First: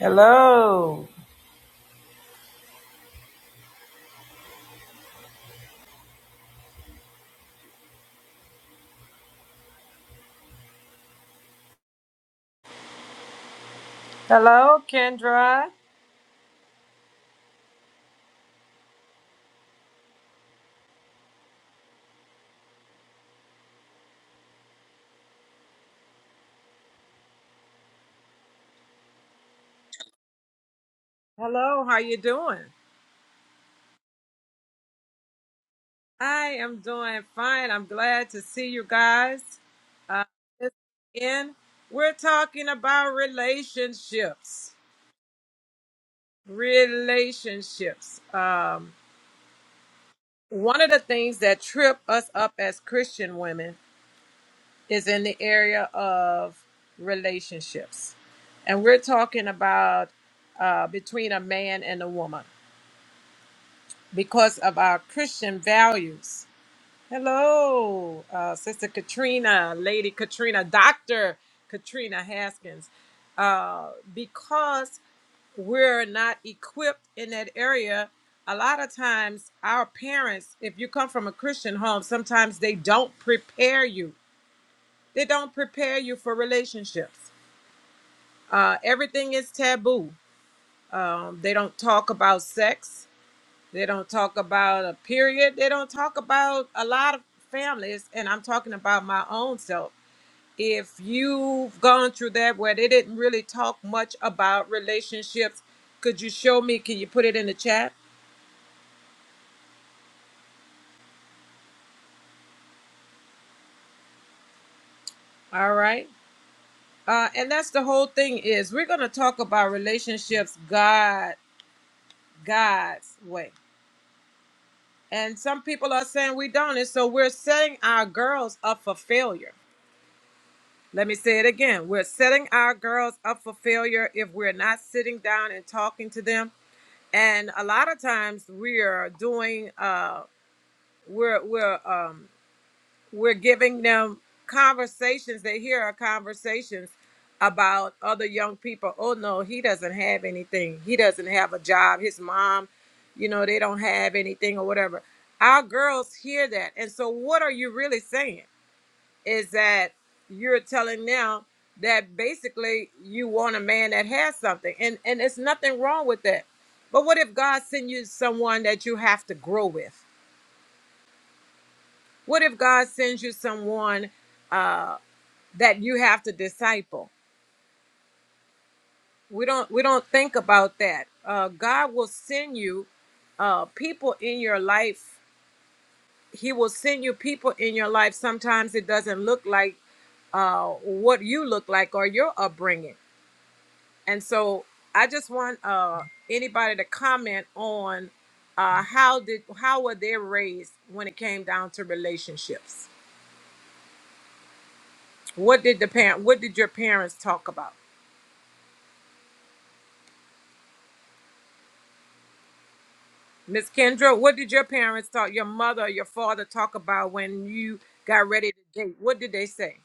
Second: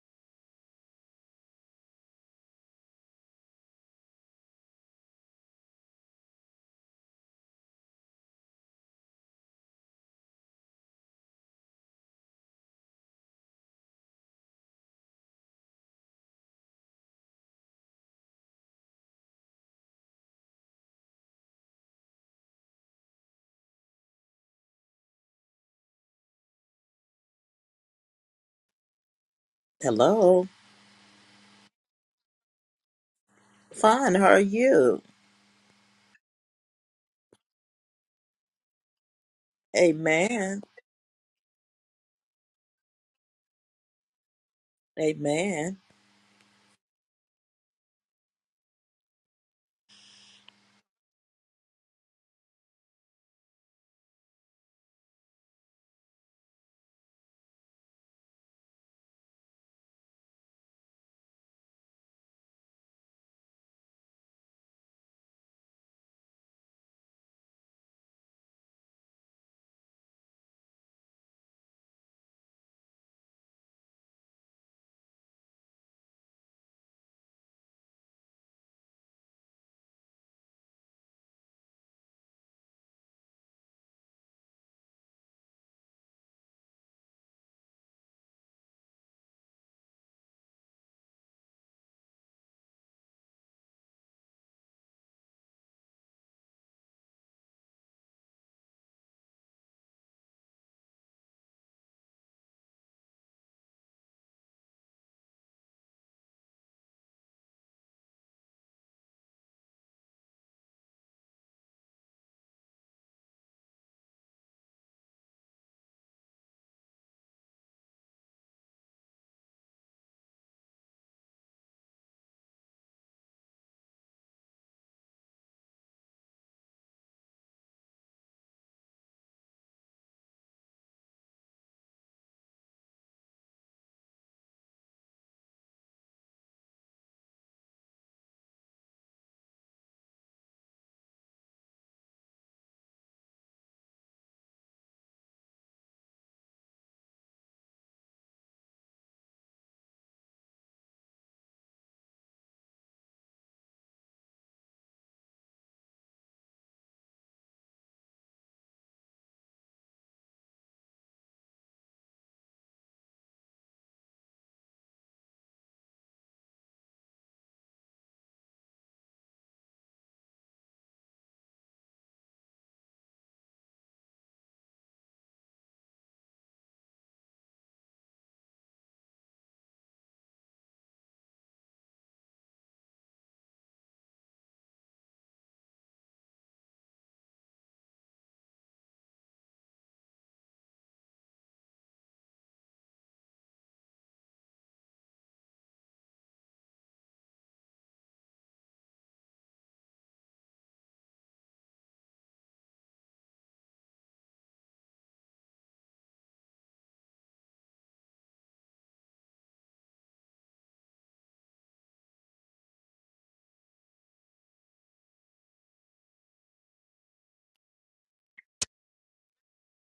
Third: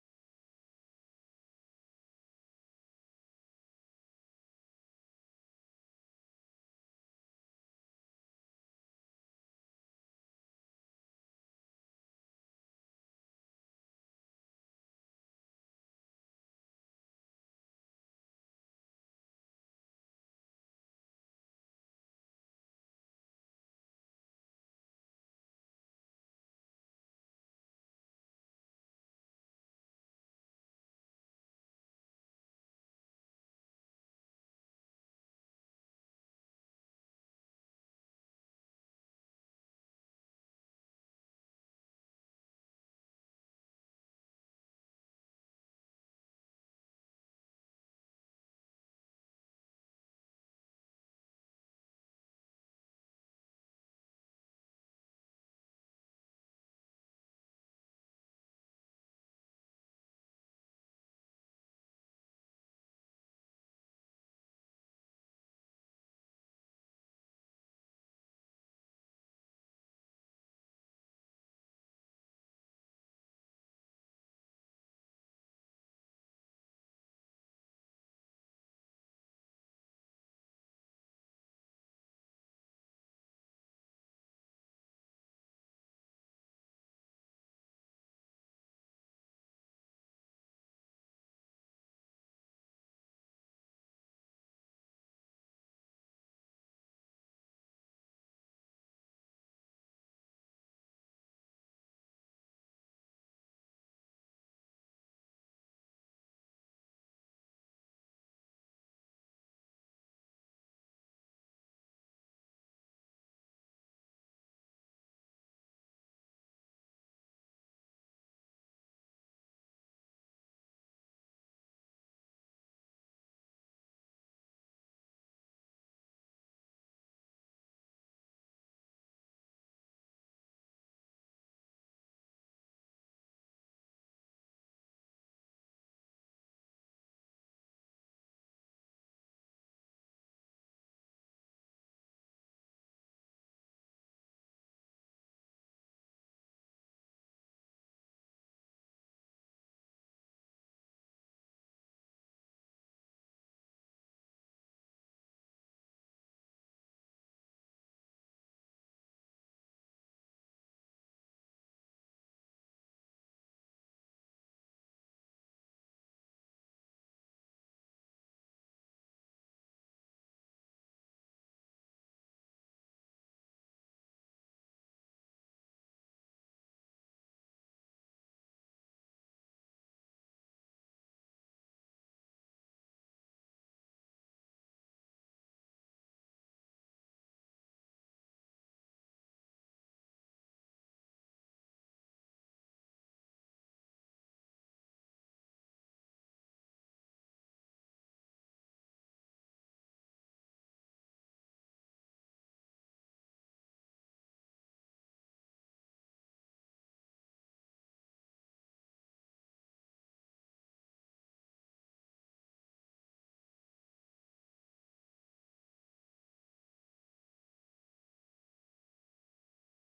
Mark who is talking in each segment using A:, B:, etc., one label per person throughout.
A: Hello. Hello, Kendra.
B: Hello.
A: Hello, how you doing?
B: Fine. How are you?
A: I am doing fine. I'm glad to see you guys. Uh,
B: Amen.
A: this again, we're talking about relationships.
B: Amen.
A: Relationships. Um, one of the things that trip us up as Christian women is in the area of relationships. And we're talking about uh, between a man and a woman because of our Christian values Hello, uh, Sister Katrina, Lady Katrina, Dr. Katrina Haskins. Uh, because we're not equipped in that area, a lot of times our parents, if you come from a Christian home, sometimes they don't prepare you. They don't prepare you for relationships. Uh, everything is taboo. Um, they don't talk about sex. They don't talk about a period. They don't talk about a lot of families, and I'm talking about my own self. If you've gone through that where they didn't really talk much about relationships, could you show me? Can you put it in the chat? All right. Uh, and that's the whole thing is we're going to talk about relationships God, God's way. And some people are saying we don't. And so we're setting our girls up for failure Let me say it again. We're setting our girls up for failure if we're not sitting down and talking to them. And a lot of times we're doing uh we're we're um we're giving them conversations. They hear our conversations about other young people. Oh no, he doesn't have anything. He doesn't have a job. His mom, you know, they don't have anything or whatever. Our girls hear that. And so what are you really saying? is that you're telling them that basically you want a man that has something and and it's nothing wrong with that but what if god sends you someone that you have to grow with what if god sends you someone uh that you have to disciple we don't we don't think about that uh god will send you uh people in your life he will send you people in your life sometimes it doesn't look like uh what you look like or your upbringing And so I just want uh, anybody to comment on uh, how did how were they raised when it came down to relationships? What did the parent what did your parents talk about? Miss Kendra, what did your parents talk your mother or your father talk about when you got ready to date? What did they say?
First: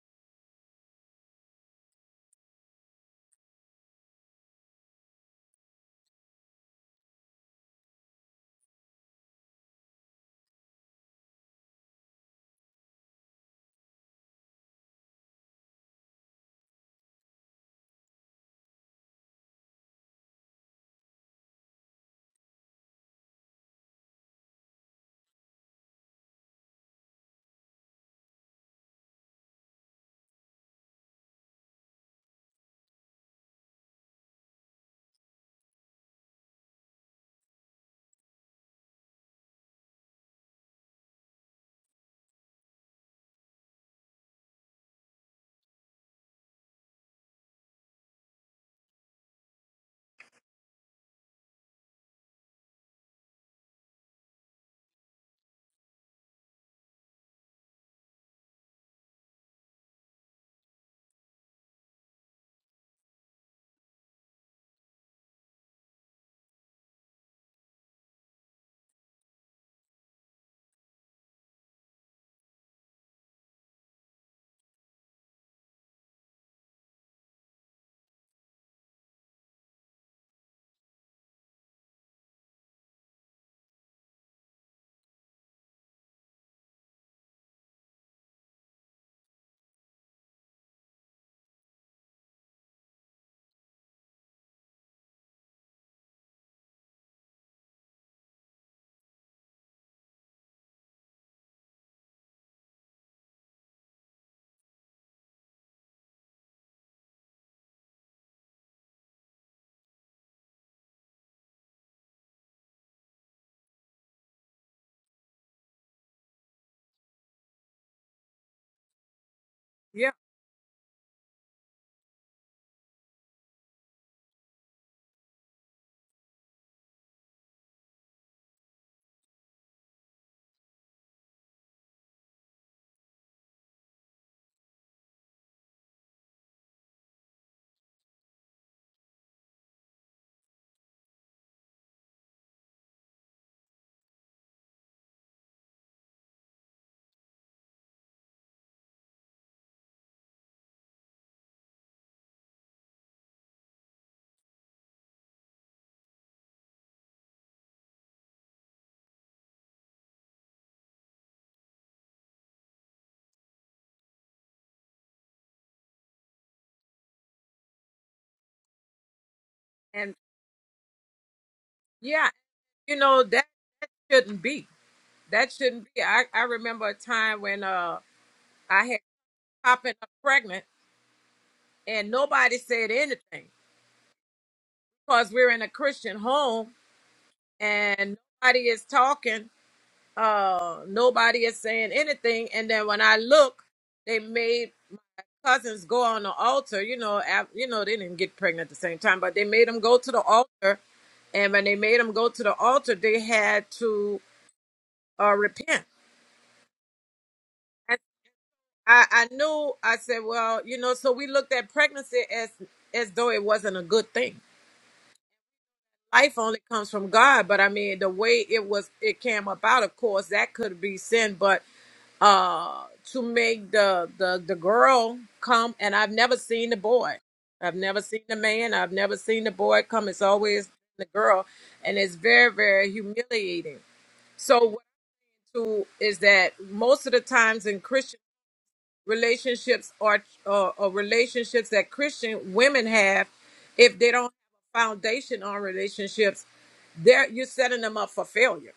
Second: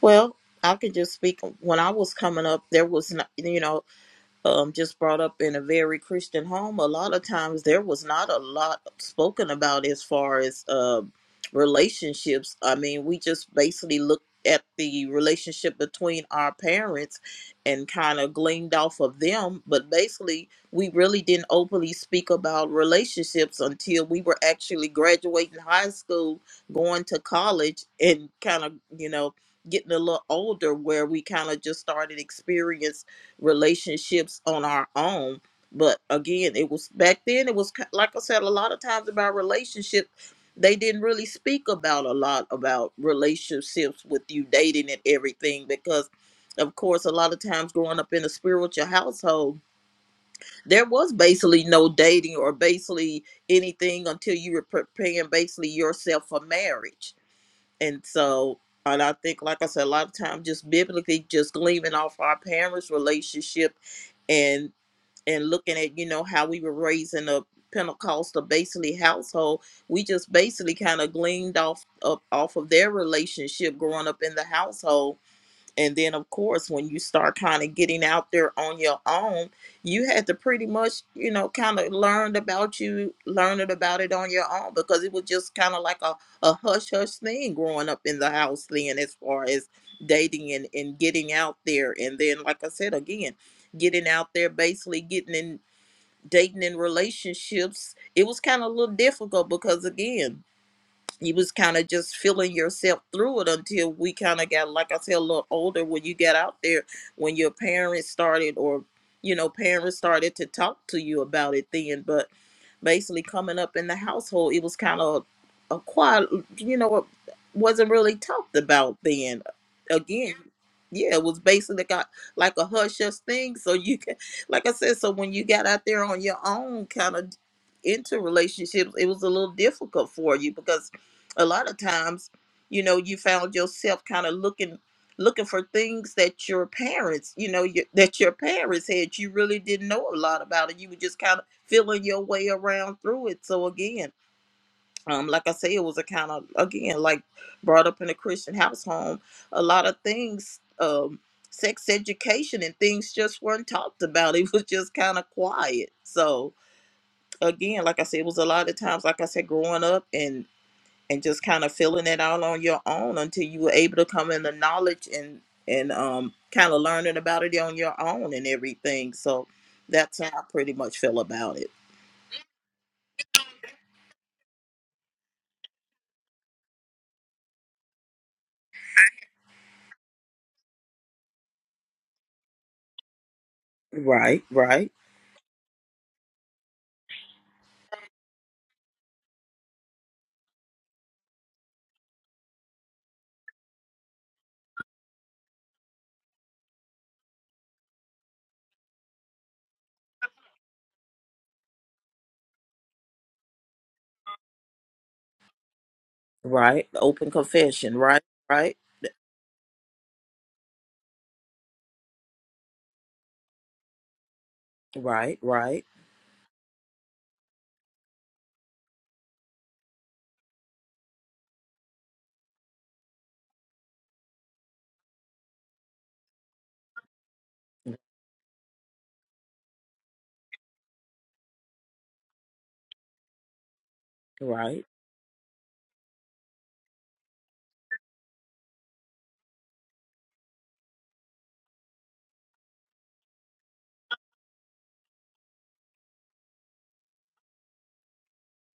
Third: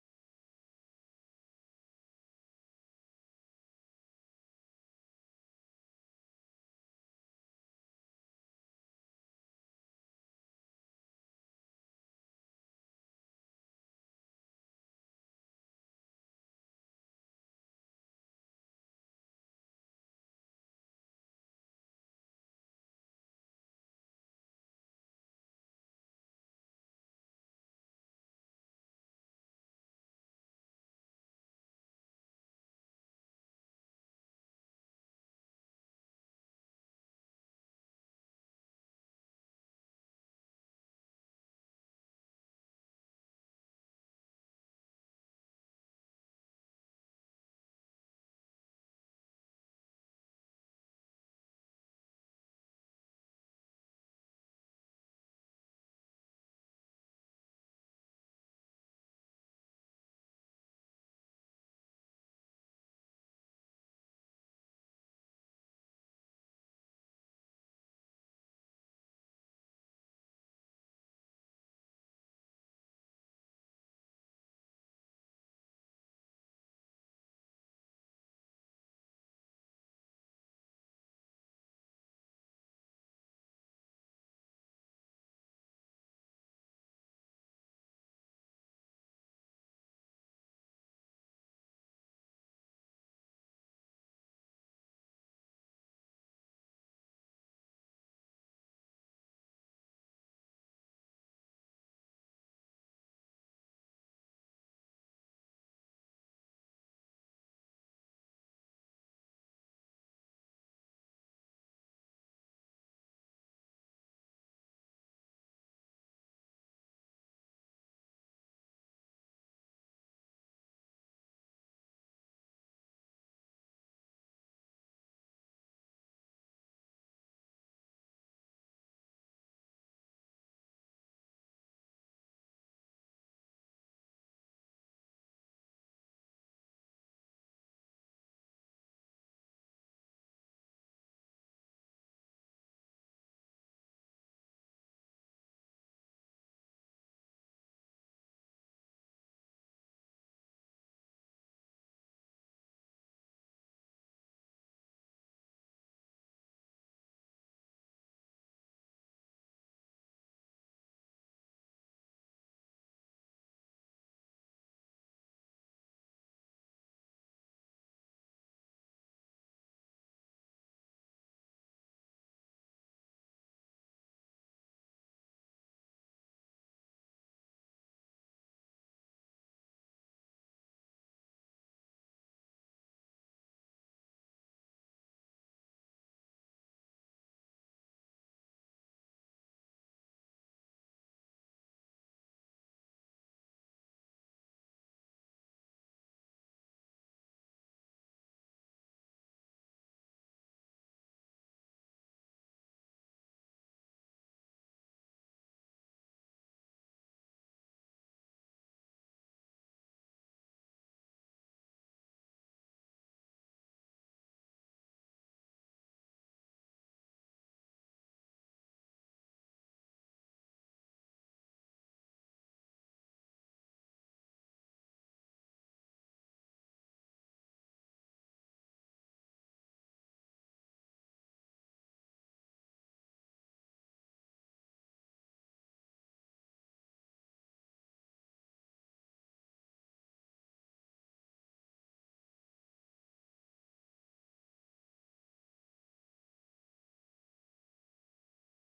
B: Well, I could just speak. When I was coming up, there was not. you know. um, just brought up in a very Christian home, a lot of times there was not a lot spoken about as far as uh, relationships. I mean, we just basically looked at the relationship between our parents and kind of gleaned off of them, but basically we really didn't openly speak about relationships until we were actually graduating high school, going to college, and kind of, you know, getting a little older where we kind of just started experience relationships on our own. But again, it was back then, it was ki- like I said, a lot of times about relationships, they didn't really speak about a lot about relationships with you dating and everything because. Of course, a lot of times growing up in a spiritual household, there was basically no dating or basically anything until you were preparing basically yourself for marriage and so, and I think, like I said, a lot of times just biblically, just gleaming off our parents' relationship and and looking at you know how we were raised in a Pentecostal basically household, we just basically kind of gleaned off of, off of their relationship growing up in the household and then, of course, when you start kind of getting out there on your own, you had to pretty much, you know, kind of learned about you, learning about it on your own because it was just kind of like a, a hush hush thing growing up in the house then, as far as dating and, and getting out there. And then, like I said, again, getting out there, basically getting in dating in relationships, it was kind of a little difficult because, again, you was kind of just feeling yourself through it until we kind of got like i said a little older when you got out there when your parents started or you know parents started to talk to you about it then but basically coming up in the household it was kind of a quiet you know it wasn't really talked about then
A: Yeah.
B: again yeah it was basically got like a hush hush thing so you can like i said so when you got out there on your own kind of into relationships it was a little difficult for you because a lot of times you know you found yourself kind of looking looking for things that your parents you know your, that your parents had you really didn't know a lot about it. you were just kind of feeling your way around through it so again um, like I say, it was a kind of again like brought up in a Christian house home. A lot of things, um, sex education and things just weren't talked about. It was just kind of quiet. So again, like I said, it was a lot of times, like I said, growing up and and just kind of filling it out on your own until you were able to come in the knowledge and and um kind of learning about it on your own and everything. So
A: And
B: that's how I pretty much feel about it.
A: yeah, you know, that shouldn't be. That shouldn't be. I, I remember a time when uh I had popping up pregnant and nobody said anything.
B: Right, right,
A: because we're in a Christian home and nobody is talking, uh, nobody is saying anything. And then when I look, they made cousins go on the altar. You know, af- you know they didn't get pregnant at the same time, but they made them go to the altar. And when they made them go to the altar, they had to uh, repent.
B: right. Open confession.
A: And
B: Right, right,
A: I, I knew. I said, well, you know. So we looked at pregnancy as as though it wasn't a good thing
B: right, right,
A: life only comes from God. But I mean, the way it was, it came about. Of course, that could be sin, but uh, to make the the the girl come, and I've never seen the boy. I've never seen the man. I've never seen the boy come. It's always the girl, and it's very very humiliating. So what
B: right,
A: I do is that most of the times in Christian relationships or, or, or relationships that Christian women have, if they don't have a foundation on relationships, they're, you're setting them up for failure.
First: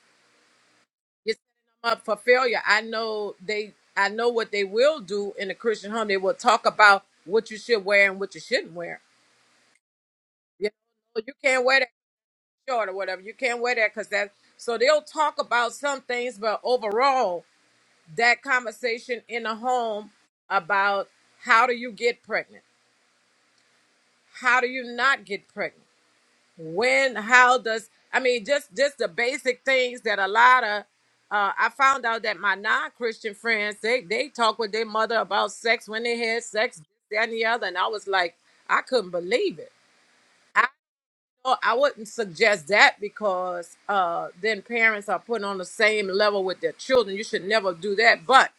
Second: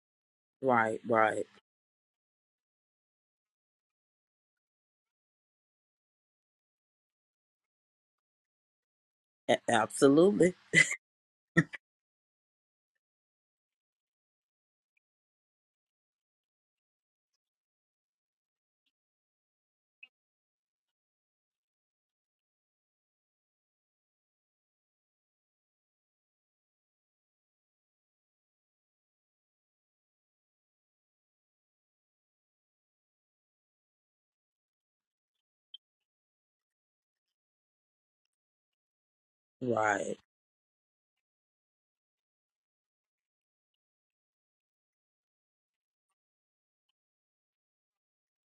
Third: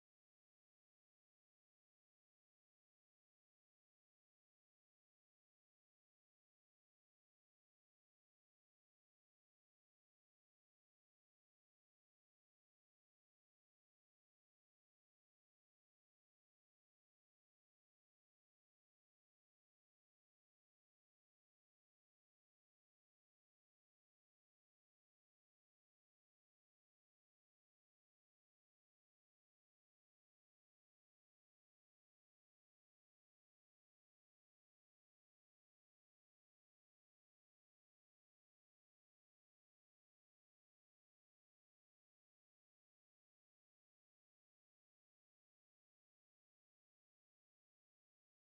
B: right,
A: You're
B: right.
A: setting them up for failure. I know they, I know what they will do in a Christian home. They will talk about what you should wear and what you shouldn't wear.
B: A- absolutely.
A: You know, you can't wear that short or whatever. You can't wear that because that. So they'll talk about some things, but overall, that conversation in a home about how do you get pregnant how do you not get pregnant when how does i mean just just the basic things that a lot of uh, i found out that my non-christian friends they they talk with their mother about sex when they had sex that and the other and i was like i couldn't believe it
B: Right.
A: i i wouldn't suggest that because uh then parents are put on the same level with their children you should never do that but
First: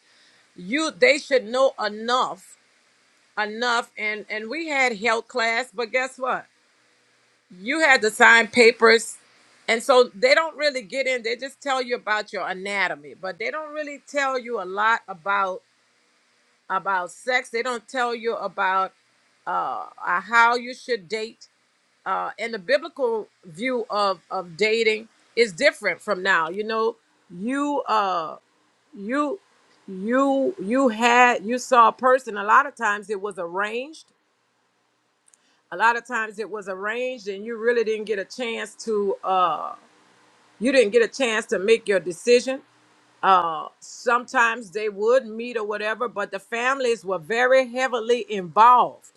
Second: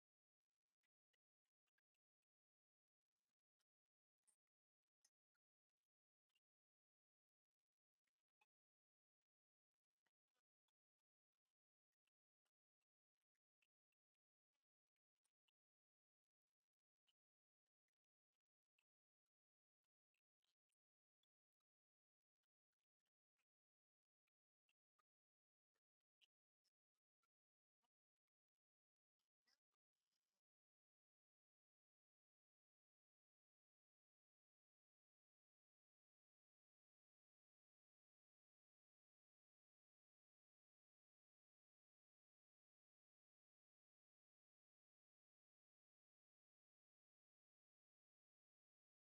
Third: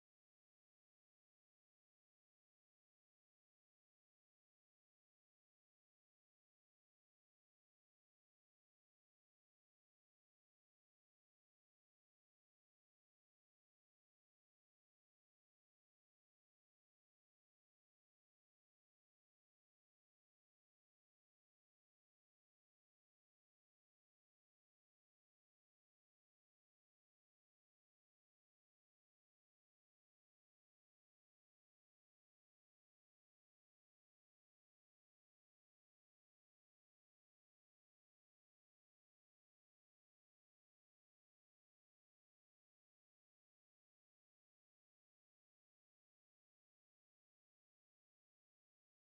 A: you they should know enough enough and and we had health class but guess what you had to sign papers and so they don't really get in they just tell you about your anatomy but they don't really tell you a lot about about sex they don't tell you about uh, uh, how you should date uh, and the biblical view of of dating is different from now you know you uh you you you had you saw a person a lot of times it was arranged a lot of times it was arranged and you really didn't get a chance to uh. you didn't get a chance to make your decision. Uh, sometimes they would meet or whatever, but the families were very heavily involved.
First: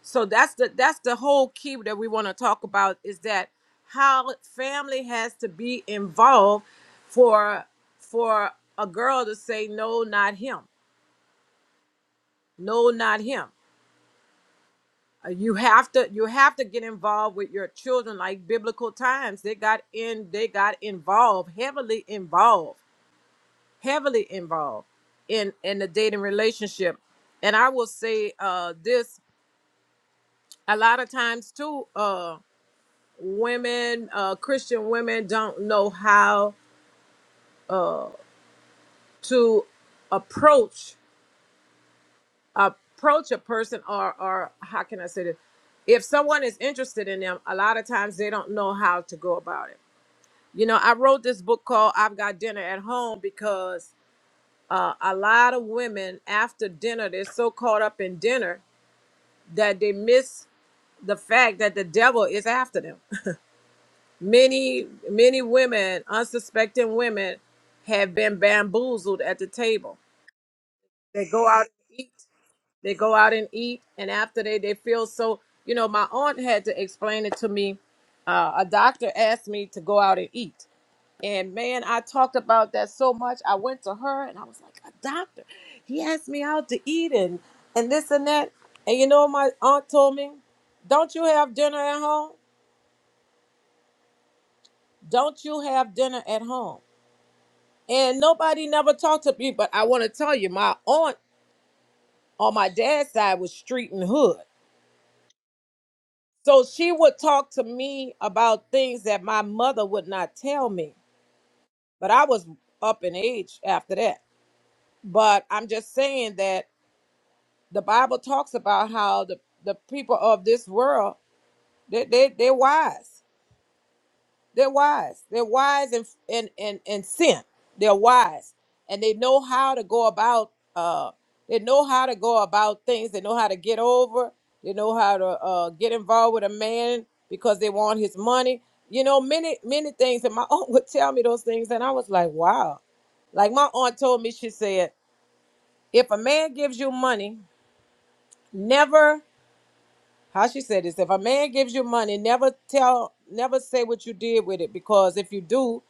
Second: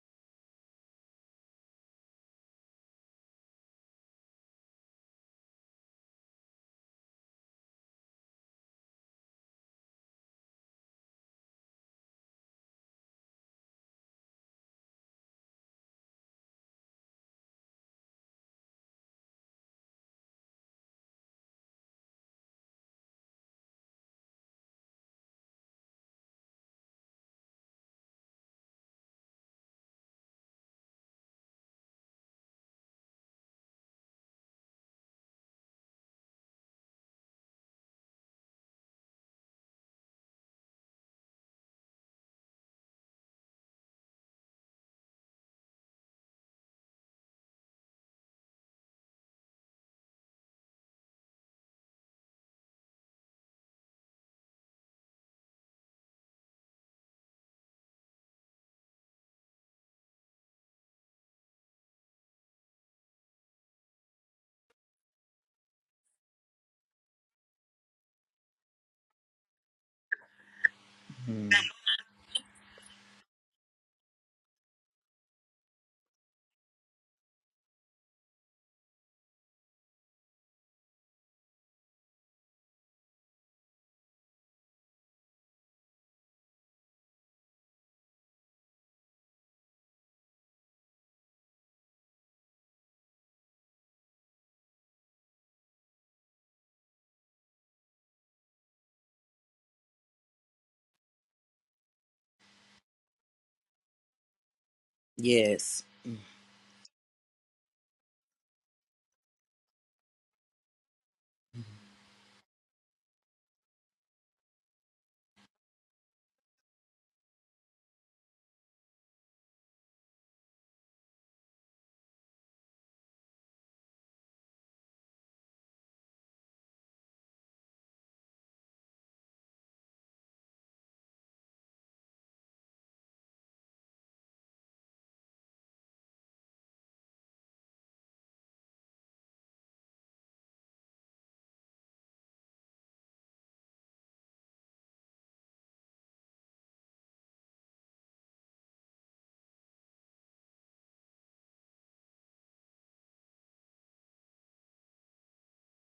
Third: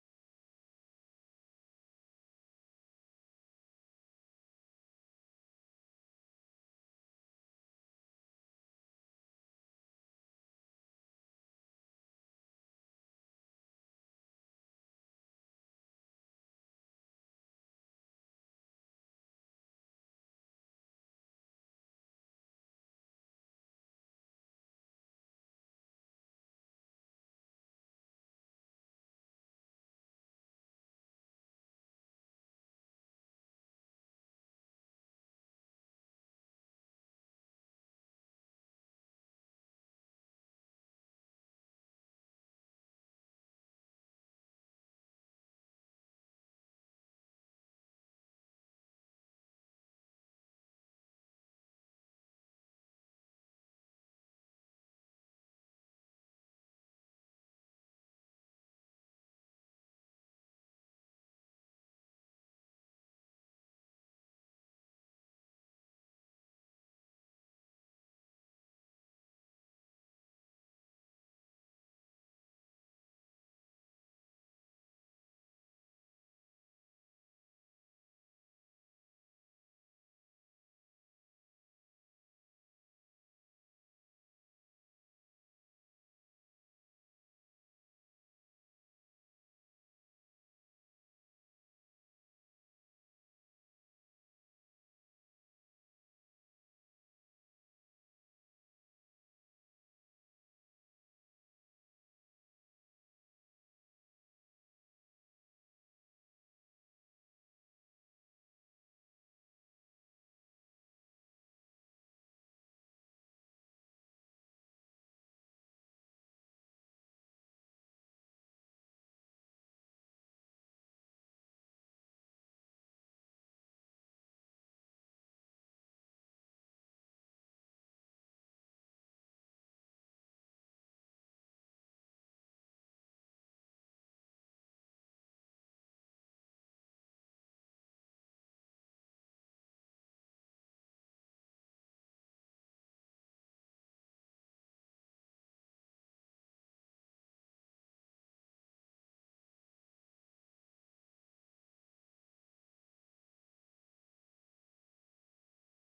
A: So that's the that's the whole key that we want to talk about is that how family has to be involved for for a girl to say no, not him, no, not him. Uh, You have to you have to get involved with your children like biblical times. They got in they got involved heavily involved heavily involved in in the dating relationship and i will say uh this a lot of times too uh women uh christian women don't know how to approach approach a person or or how can i say this if someone is interested in them a lot of times they don't know how to go about it you know i wrote this book called i've got dinner at home because uh, a lot of women after dinner they're so caught up in dinner that they miss the fact that the devil is after them. Many, many women, unsuspecting women, have been bamboozled at the table. They go
B: Mhm.
A: out and eat. They go out and eat, and after they, they feel so. You know, my aunt had to explain it to me. Uh, a doctor asked me to go out and eat. And man, I talked about that so much. I went to her and I was like, a doctor. He asked me out to eat and, and this and that. And you know, what my aunt told me, don't you have dinner at home? Don't you have dinner at home? And nobody never talked to me, but I want to tell you, my aunt on my dad's side was street and hood.
B: Yes,
A: So she would talk to me about things that my mother would not tell me. But I was up in age after that. But I'm just saying that the Bible talks about how the, the people of this world, they, they, they're wise. They're wise. They're wise in in in, in sin. They're wise, and they know how to go about. Uh, they know how to go about things. They know how to get over. They know how to uh, get involved with a man because they want his money. You know, many many things. And my aunt would tell me those things, and I was like, wow. Like my aunt told me, she said, if a man gives you money, never how she said this if a man gives you money never tell never say what you did with it because if you do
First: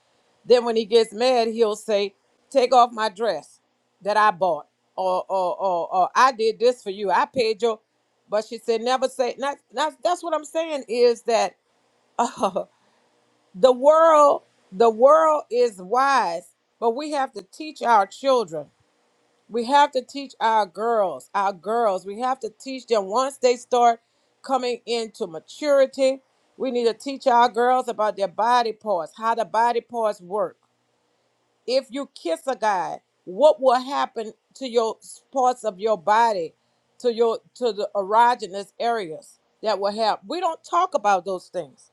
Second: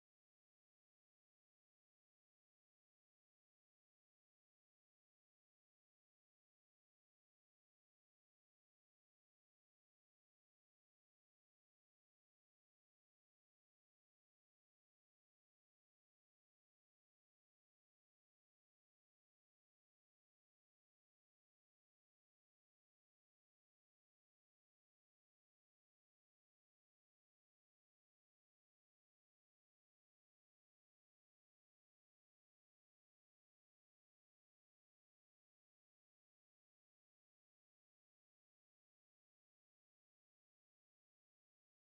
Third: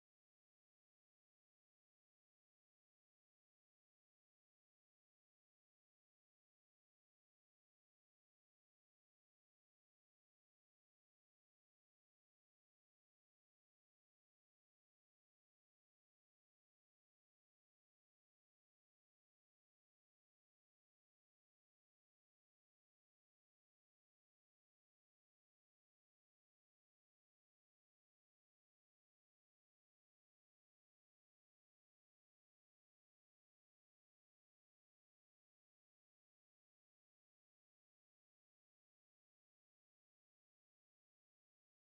A: then when he gets mad he'll say take off my dress that i bought or or or, or i did this for you i paid your but she said never say not, not that's what i'm saying is that uh, the world the world is wise but we have to teach our children we have to teach our girls, our girls, we have to teach them once they start coming into maturity. We need to teach our girls about their body parts, how the body parts work. If you kiss a guy, what will happen to your s- parts of your body, to your to the erogenous areas that will help? We don't talk about those things.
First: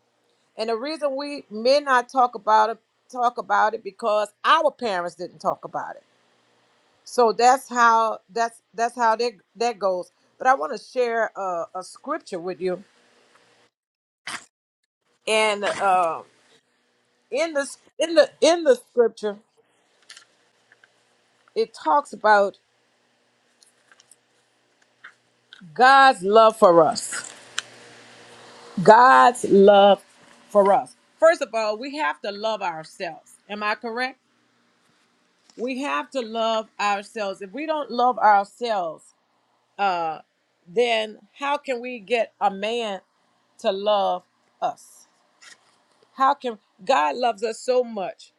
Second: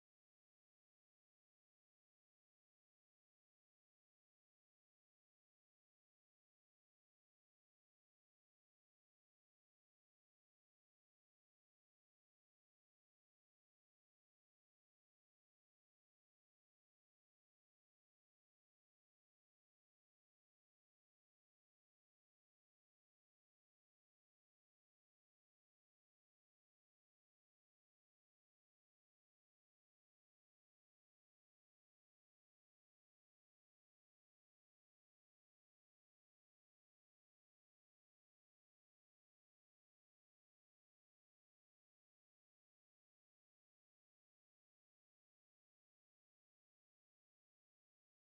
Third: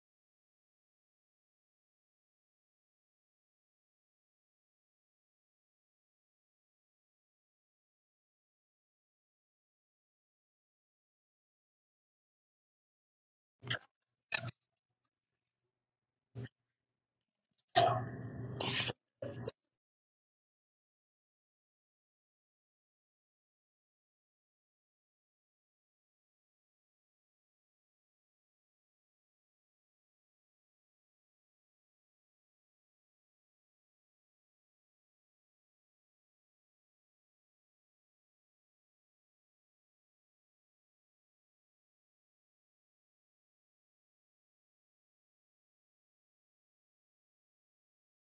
A: And the reason we men not talk about it, talk about it because our parents didn't talk about it so that's how that's that's how that that goes. But I want to share a, a scripture with you, and uh, in this in the in the scripture, it talks about God's love for us. God's love for us. First of all, we have to love ourselves. Am I correct? We have to love ourselves. If we don't love ourselves, uh, then how can we get a man to love us? How can God loves us so much?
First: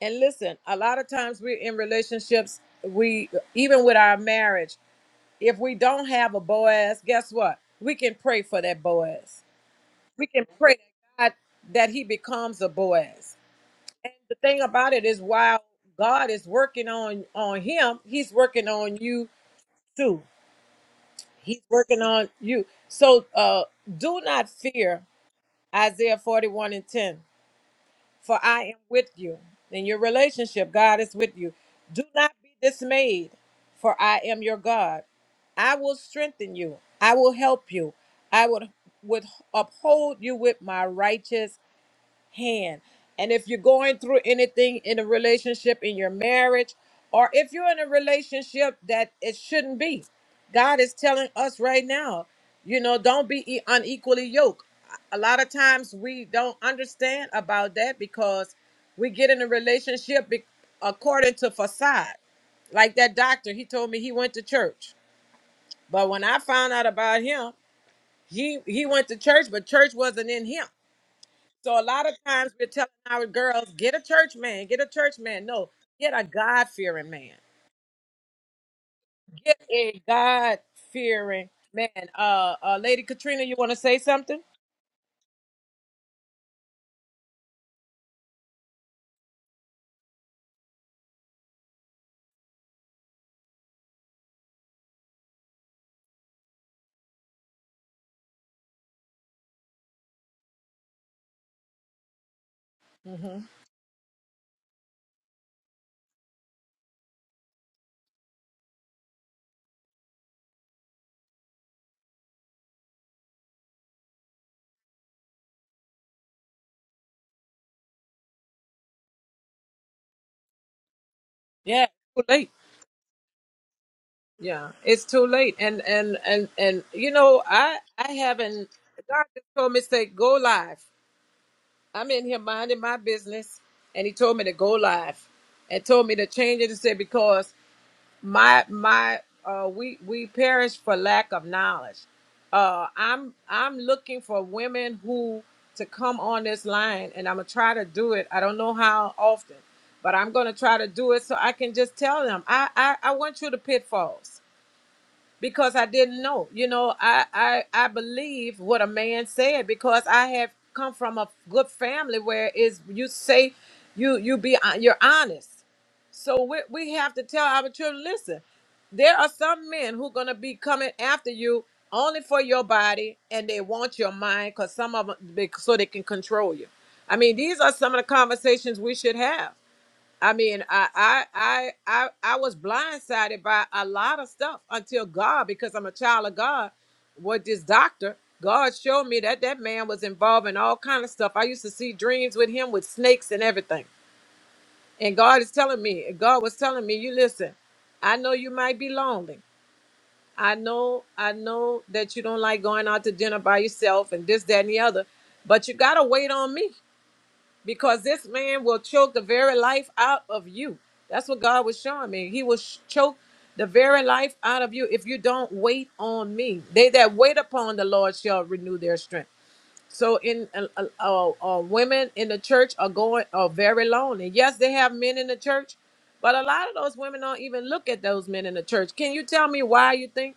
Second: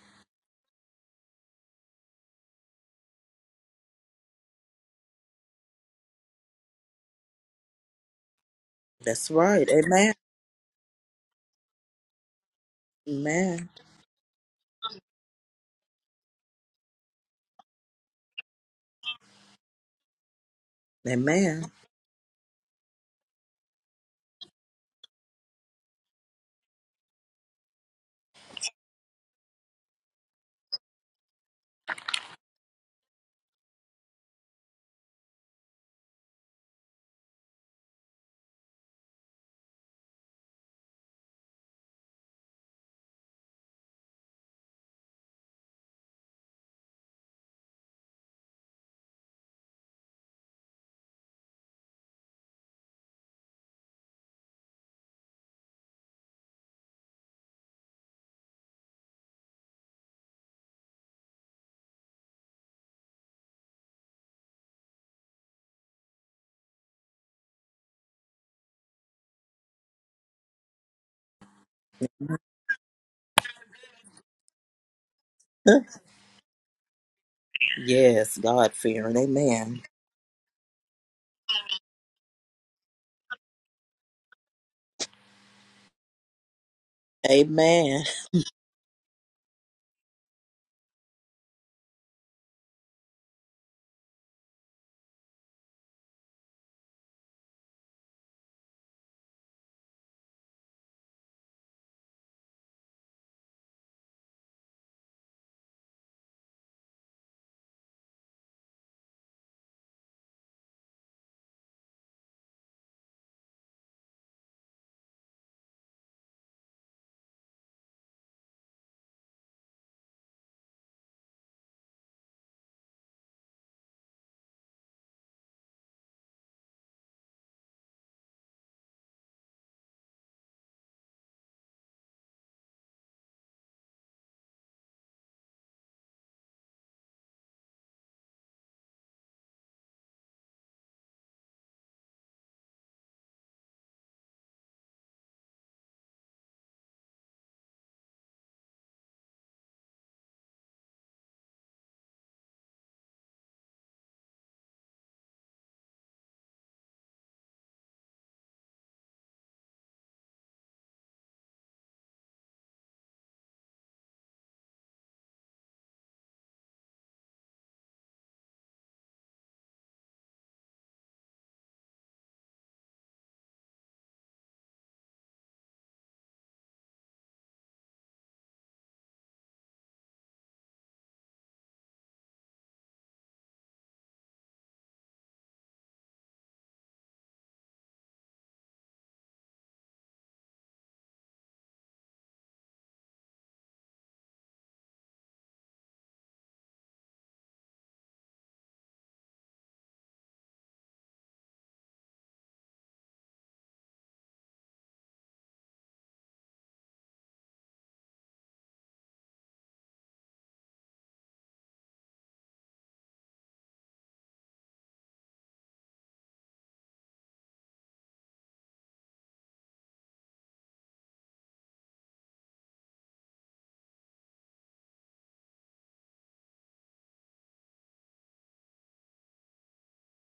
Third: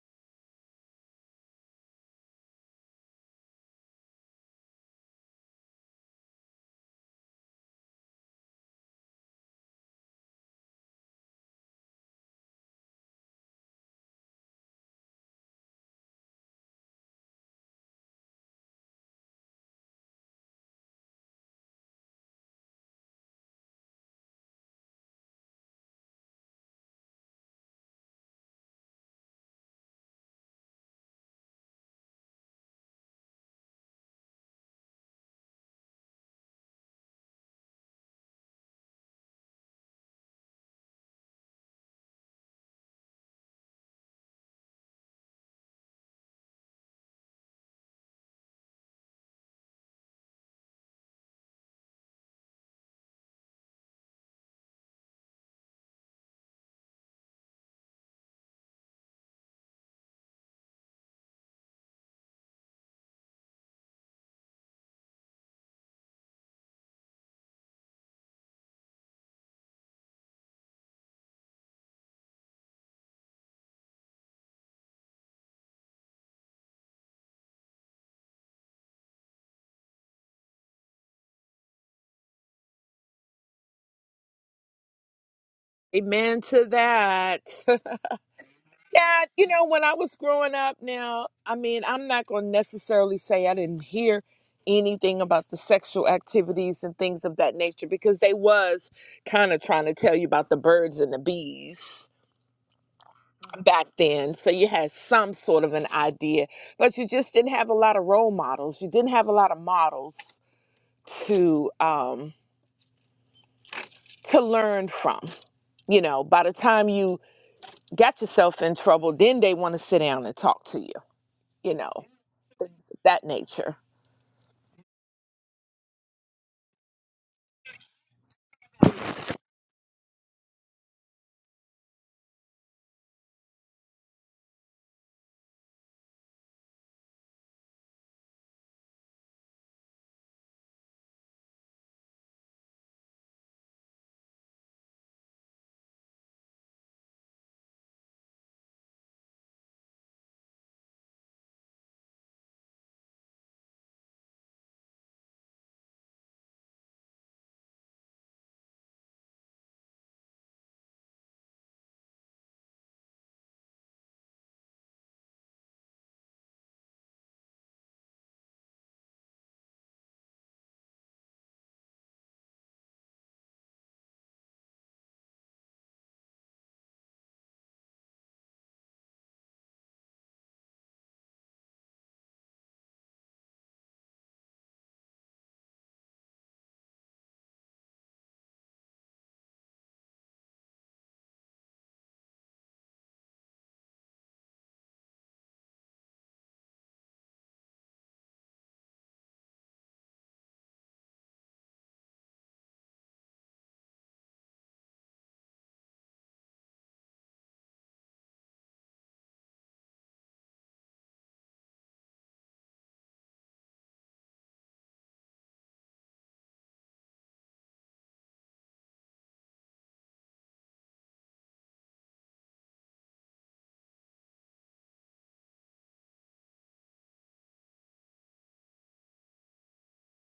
A: And listen, a lot of times we're in relationships, we even with our marriage, if we don't have a Boaz, guess what? We can pray for that
B: that's
A: Boaz.
B: right. Amen.
A: We can pray that God that he becomes a Boaz.
B: Amen.
A: And the thing about it is while God is working on on him, he's working on you too. He's
B: Amen.
A: working on you. So uh do not fear Isaiah 41 and 10. for I am with you. In your relationship, God is with you. Do not be dismayed, for I am your God. I will strengthen you. I will help you. I would would uphold you with my righteous hand. And if you're going through anything in a relationship, in your marriage, or if you're in a relationship that it shouldn't be, God is telling us right now, you know, don't be e- unequally yoked. A lot of times we don't understand about that because we get in a relationship be- according to facade. Like that doctor, he told me he went to church. But when I found out about him, he he went to church, but church wasn't in him. So a lot of times we're telling our girls, get a church man, get a church man. No, get a God fearing man.
B: yes, God fearing.
A: Get
B: Amen.
A: a God fearing man. Uh, uh, Lady Katrina, you want to say something?
C: Amen to that.
B: Amen.
C: yeah, you know, when I was growing up now, I mean, I'm not going to necessarily say I didn't hear anything about the sexual activities and things of that nature because they was kind of trying to tell you about the birds and the bees
A: hmm
C: back then. So you had some sort of an idea, but you just didn't have a lot of role models. You didn't have a lot of models to um to learn from. You know, by the time you got yourself in trouble, then they want to sit down and talk to you, you
A: Yeah,
C: know,
A: too late.
C: things of that nature.
A: Yeah, it's too late. And and and and you know, I I haven't. God just told me to say, go live. I'm in here minding my business, and He told me to go live, and told me to change it and say because. my my uh we we perish for lack of knowledge uh i'm i'm looking for women who to come on this line and i'm gonna try to do it i don't know how often but i'm gonna try to do it so i can just tell them i i, I went through the pitfalls because I didn't know. You know, I I I believe what a man said because I have come from a good family where is you say you you be hon- you're honest. So we we have to tell our children, listen, there are some men who gonna be coming after you only for your body and they want your mind because some of them so they can control you. I mean, these are some of the conversations we should have I mean, I, I, I, I, I was blindsided by a lot of stuff until God, because I'm a child of God. With this doctor, God showed me that that man was involved in all kind of stuff. I used to see dreams with him with snakes and everything. And God is telling me, God was telling me, you listen. I know you might be lonely. I know, I know that you don't like going out to dinner by yourself and this, that, and the other. But you gotta wait on me because this man will choke the very life out of you. That's what God was showing me. He will sh- choke the very life out of you if you don't wait on me. They that wait upon the Lord shall renew their strength. So, in uh, uh, uh, uh, women in the church are going are very lonely. Yes, they have men in the church, but a lot of those women don't even look at those men in the church. Can you tell me why you think?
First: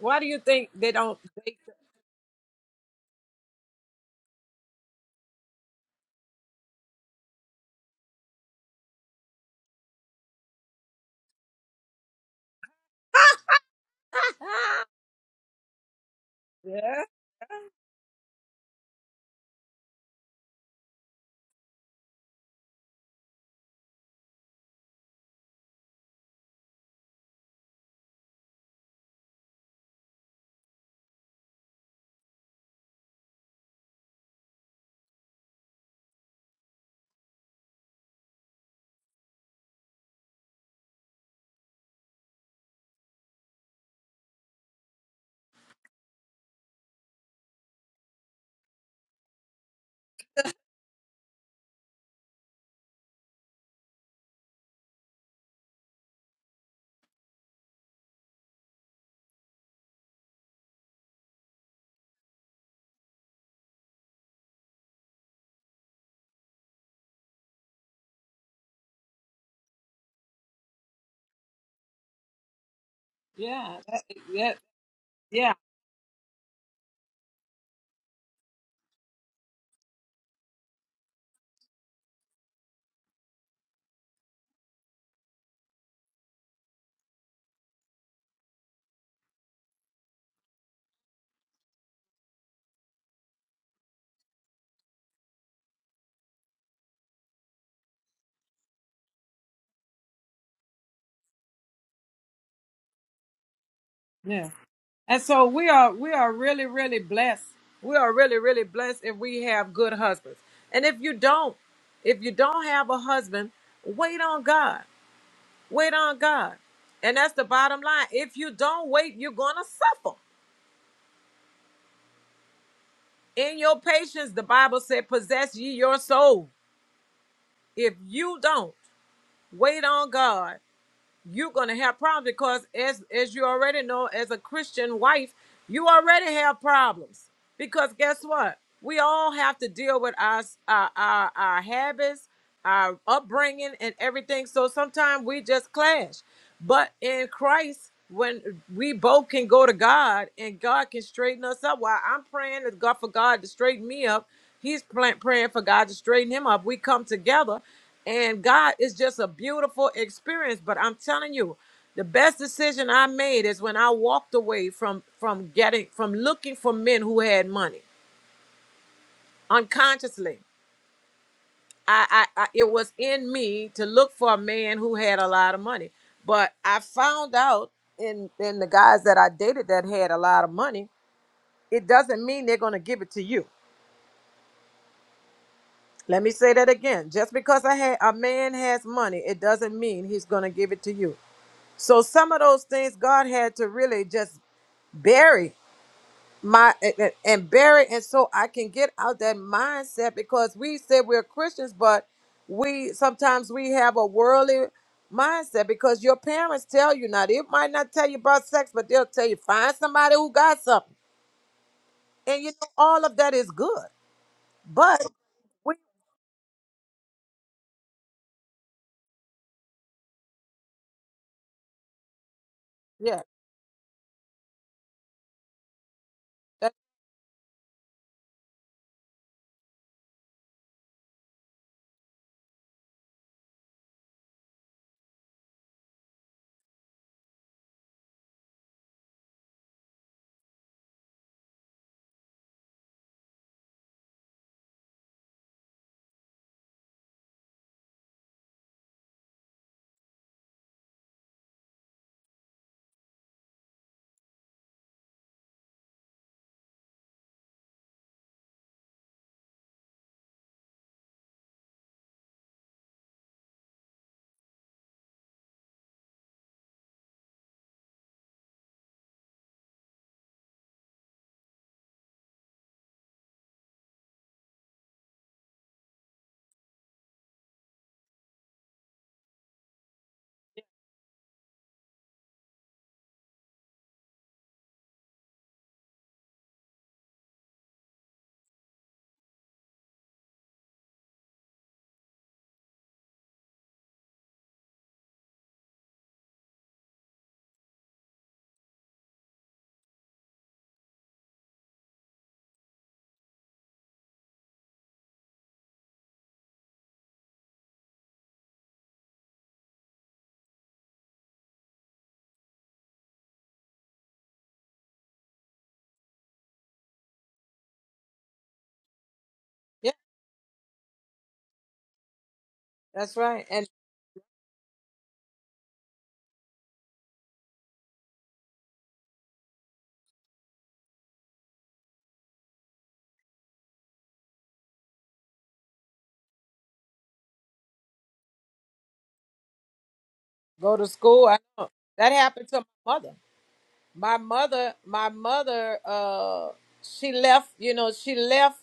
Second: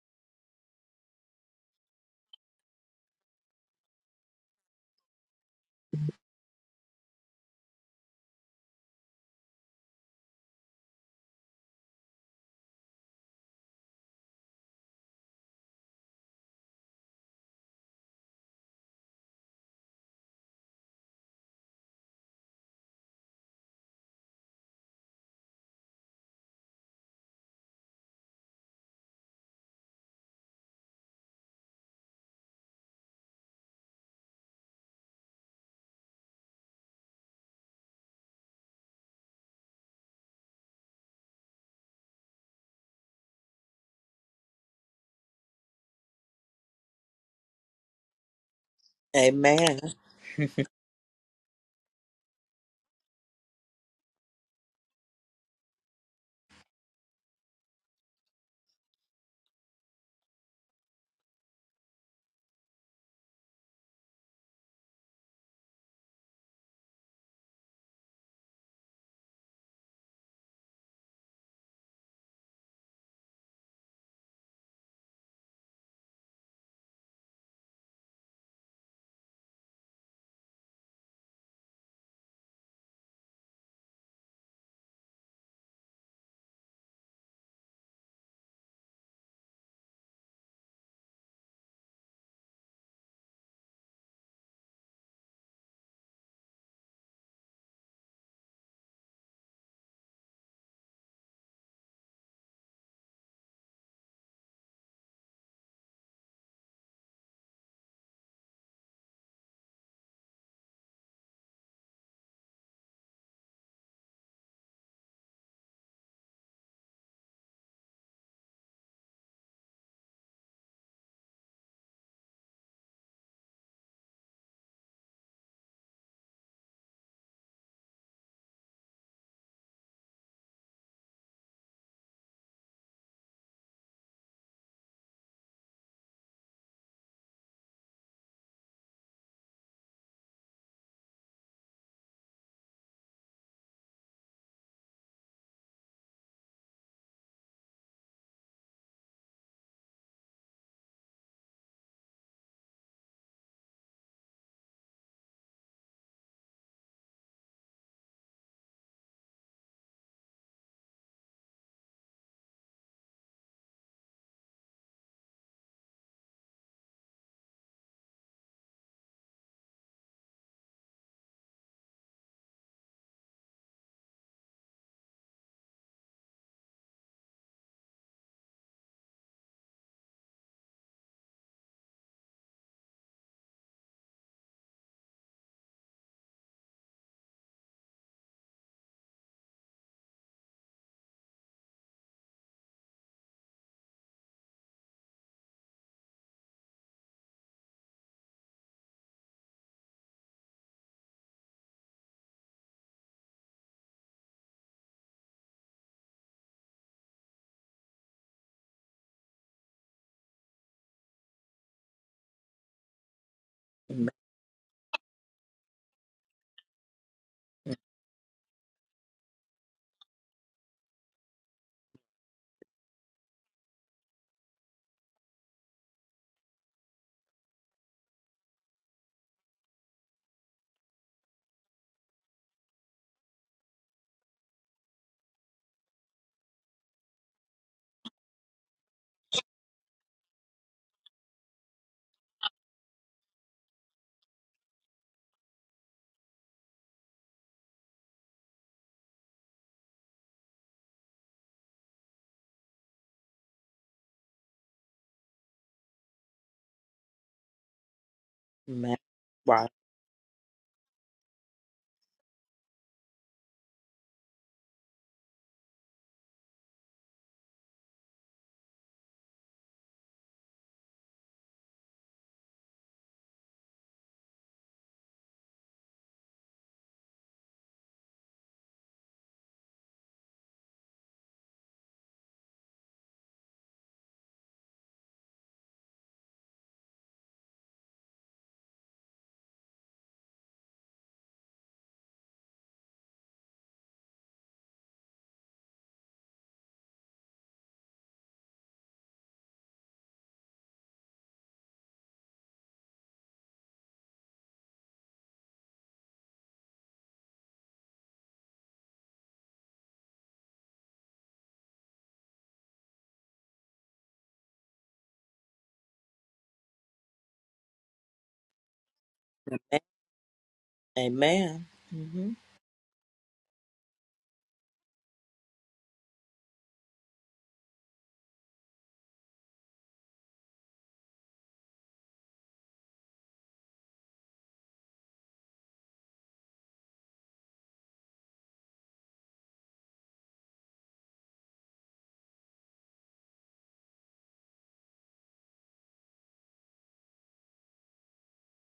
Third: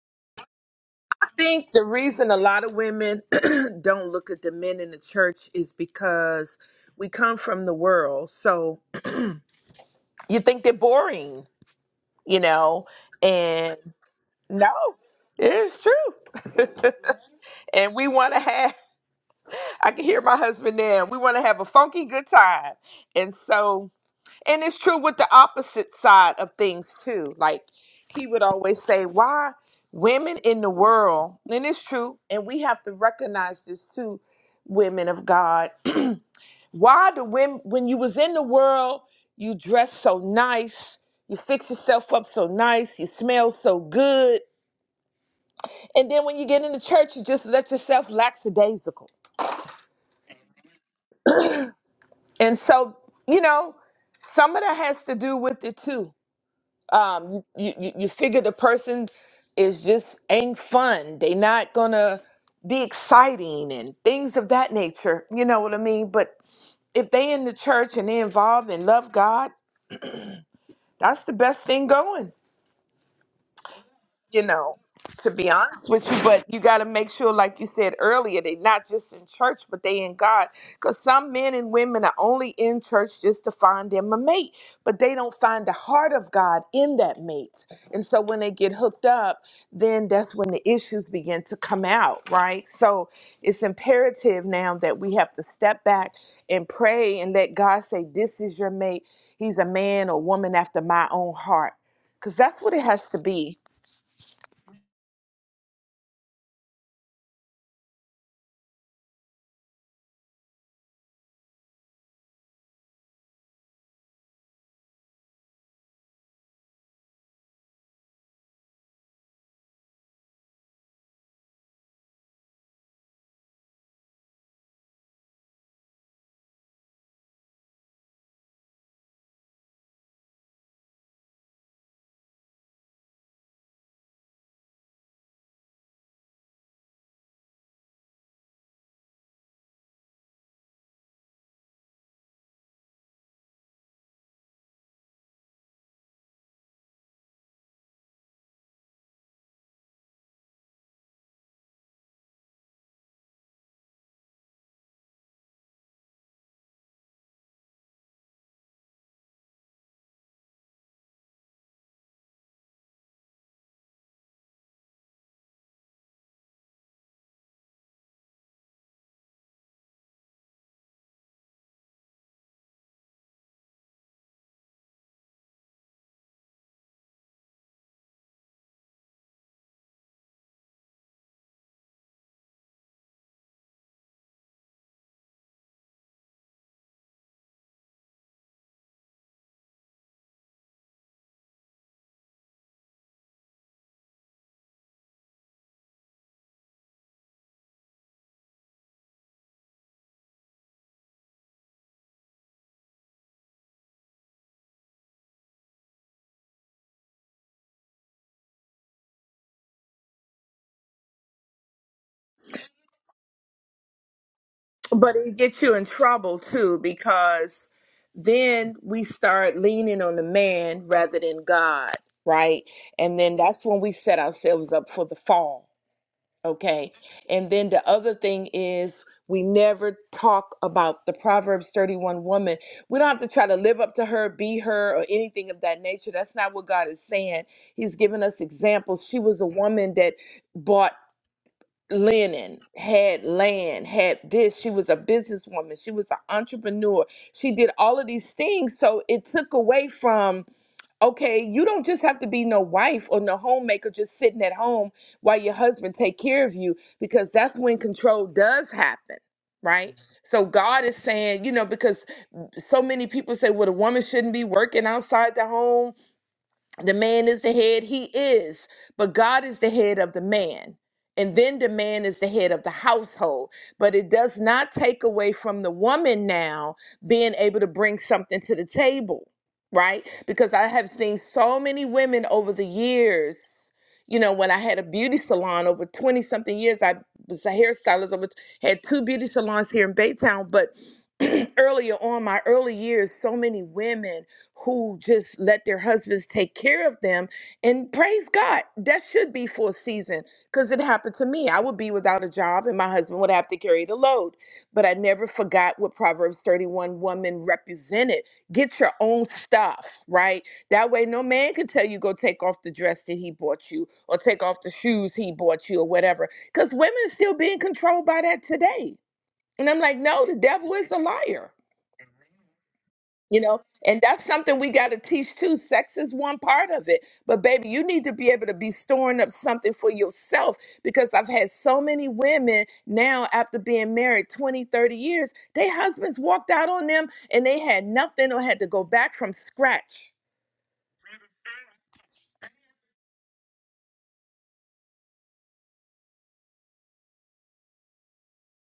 A: Why do you think they don't?
C: I
A: They,
C: think the reason a lot of women don't look at the men in the church is because we come from the world. So you think they're boring, you know, and no, it's true.
A: yeah,
C: and we want to have, I can hear my husband now, we want to have a funky good time. And so And it's true with the opposite side of things too. Like he would always say, why women in the world, and it's true, and we have to recognize this too, women of God. Why the women when you was in the world, you dress so nice, you fix yourself up so nice, you smell so good. And then when you get into church, you just let yourself lackadaisical.
B: Amen.
C: And so, you know, some of that has to do with it too um you, you you you figure the person is just ain't fun they not gonna be exciting and things of that nature you know what i mean but if they in the church and they involved and love god that's the best thing going
A: yeah, that-
C: you
A: yeah,
C: know, to be
A: yeah.
C: honest with you, but you got to make sure, like you said earlier, they not just in church, but they in God. Because some men and women are only in church just to find them a mate, but they don't find the heart of God in that mate. And so when they get hooked up, then that's when the issues begin to come out, right? So it's imperative now that we have to step back and pray and let God say, This is your mate. He's a man or woman after my own heart. Because that's what it has to be
A: Yeah. And so we are we are really really blessed. We are really really blessed if we have good husbands. And if you don't, if you don't have a husband, wait on God. Wait on God. And that's the bottom line. If you don't wait, you're going to suffer. In your patience, the Bible said, possess ye your soul. If you don't wait on God, you're gonna have problems because as as you already know, as a Christian wife, you already have problems. Because guess what? We all have to deal with our our our, our habits, our upbringing, and everything. So sometimes we just clash. But in Christ, when we both can go to God and God can straighten us up, while I'm praying to God for God to straighten me up, He's pla- praying for God to straighten him up. We come together and God is just a beautiful experience. But I'm telling you, the best decision I made is when I walked away from from getting from looking for men who had money unconsciously. I, I, I it was in me to look for a man who had a lot of money. But I found out in in the guys that I dated that had a lot of money, it doesn't mean they're gonna give it to you. Let me say that again. Just because I had a man has money, it doesn't mean he's gonna give it to you. So some of those things God had to really just bury my and and bury and so I can get out that mindset because we say we're Christians, but we sometimes we have a worldly mindset because your parents tell you now they might not tell you about sex, but they'll tell you find somebody who got something. And you know, all of that is good. But
C: But it gets you
A: we
C: in trouble too because then we start leaning on the man rather than God, right? And
A: yeah,
C: then that's when we set ourselves up for the fall,
A: that,
C: okay? And then the other thing is we never talk about the Proverbs 31 woman. We don't have to try to live up to her, be her, or anything of that nature. That's not what God is saying. He's giving us examples. She was a woman that bought linen, had land, had this. She was a businesswoman. She was an entrepreneur. She did all of these things. So it took away from, okay, you don't just have to be no wife or no homemaker just sitting at home while your husband take care of you because that's when control does
B: Amen.
C: happen.
B: Right.
C: Right. So God is saying, you know, because so many people say, well, the woman shouldn't be working outside the home. The man is the head, he is, but God is the head of the man. And then the man is the head of the household. But it does not take away from the woman now being able to bring something to the table, right? Because I have seen so many women over the years. You know, when I had a beauty salon over 20 something years, I was a hairstylist, over, had two beauty salons here in Baytown. But earlier on, my early years, so many women who just let their husbands take care of them and praise God. That should be for a season because it happened to me. I would be without a job and my husband would have to carry the load. But I never forgot what Proverbs 31 woman represented. Get your own stuff, right? That way no man can tell you go take off the dress that he bought you or take off the shoes he bought you or whatever. Because women still being controlled by that today. And I'm
A: yeah,
C: like, no, the devil is a liar
B: Amen. Mm-hmm.
A: that's
C: you
A: right.
C: know
A: And
C: and that's something we got to teach too sex is one part of it but baby you need to be able to be storing up something for yourself because i've had so many women now after being married 20, 30 years their husbands walked out on them and they had nothing or had to go back from scratch
A: go to school. I know that happened to my mother. my mother my mother uh she left you know she left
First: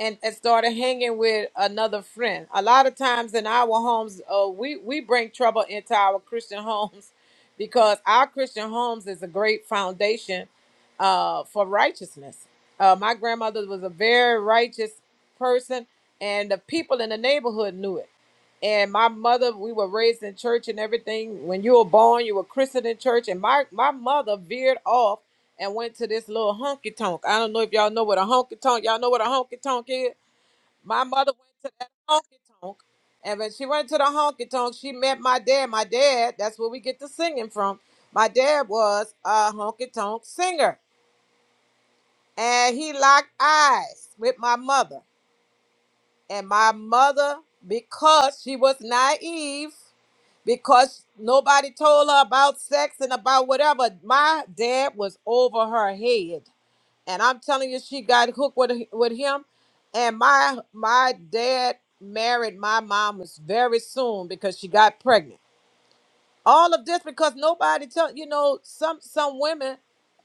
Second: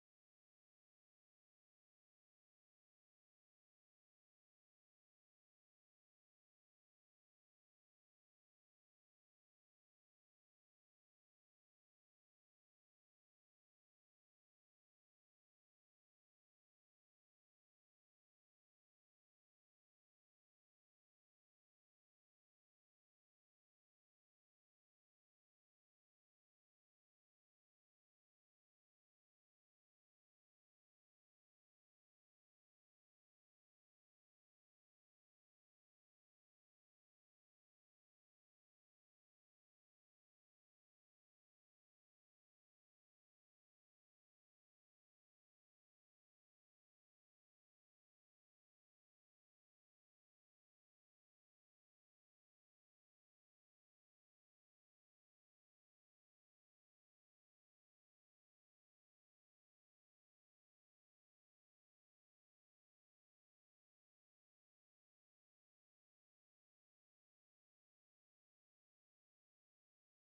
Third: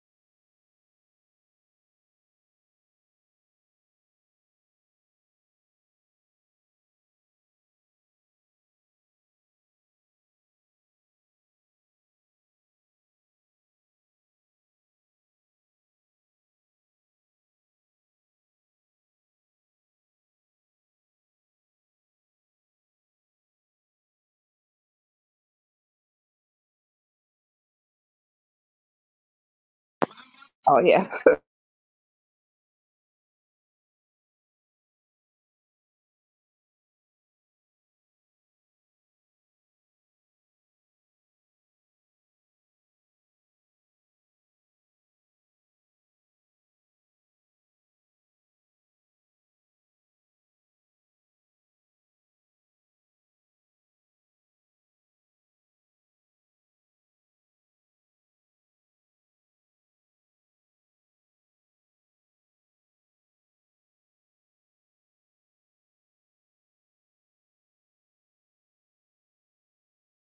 A: and, and started hanging with another friend a lot of times in our homes uh we we bring trouble into our christian homes because our christian homes is a great foundation uh for righteousness uh my grandmother was a very righteous person and the people in the neighborhood knew it and my mother we were raised in church and everything when you were born you were christened in church and my my mother veered off and went to this little honky tonk i don't know if y'all know what a honky tonk y'all know what a honky tonk is
C: Oh,
A: my
C: yeah.
A: mother went to that honky tonk and when she went to the honky tonk she met my dad my dad that's where we get the singing from my dad was a honky tonk singer and he locked eyes with my mother and my mother because she was naive because nobody told her about sex and about whatever. My dad was over her head, and I'm telling you, she got hooked with with him. And my my dad married my mom was very soon because she got pregnant all of this because nobody tell you know some some women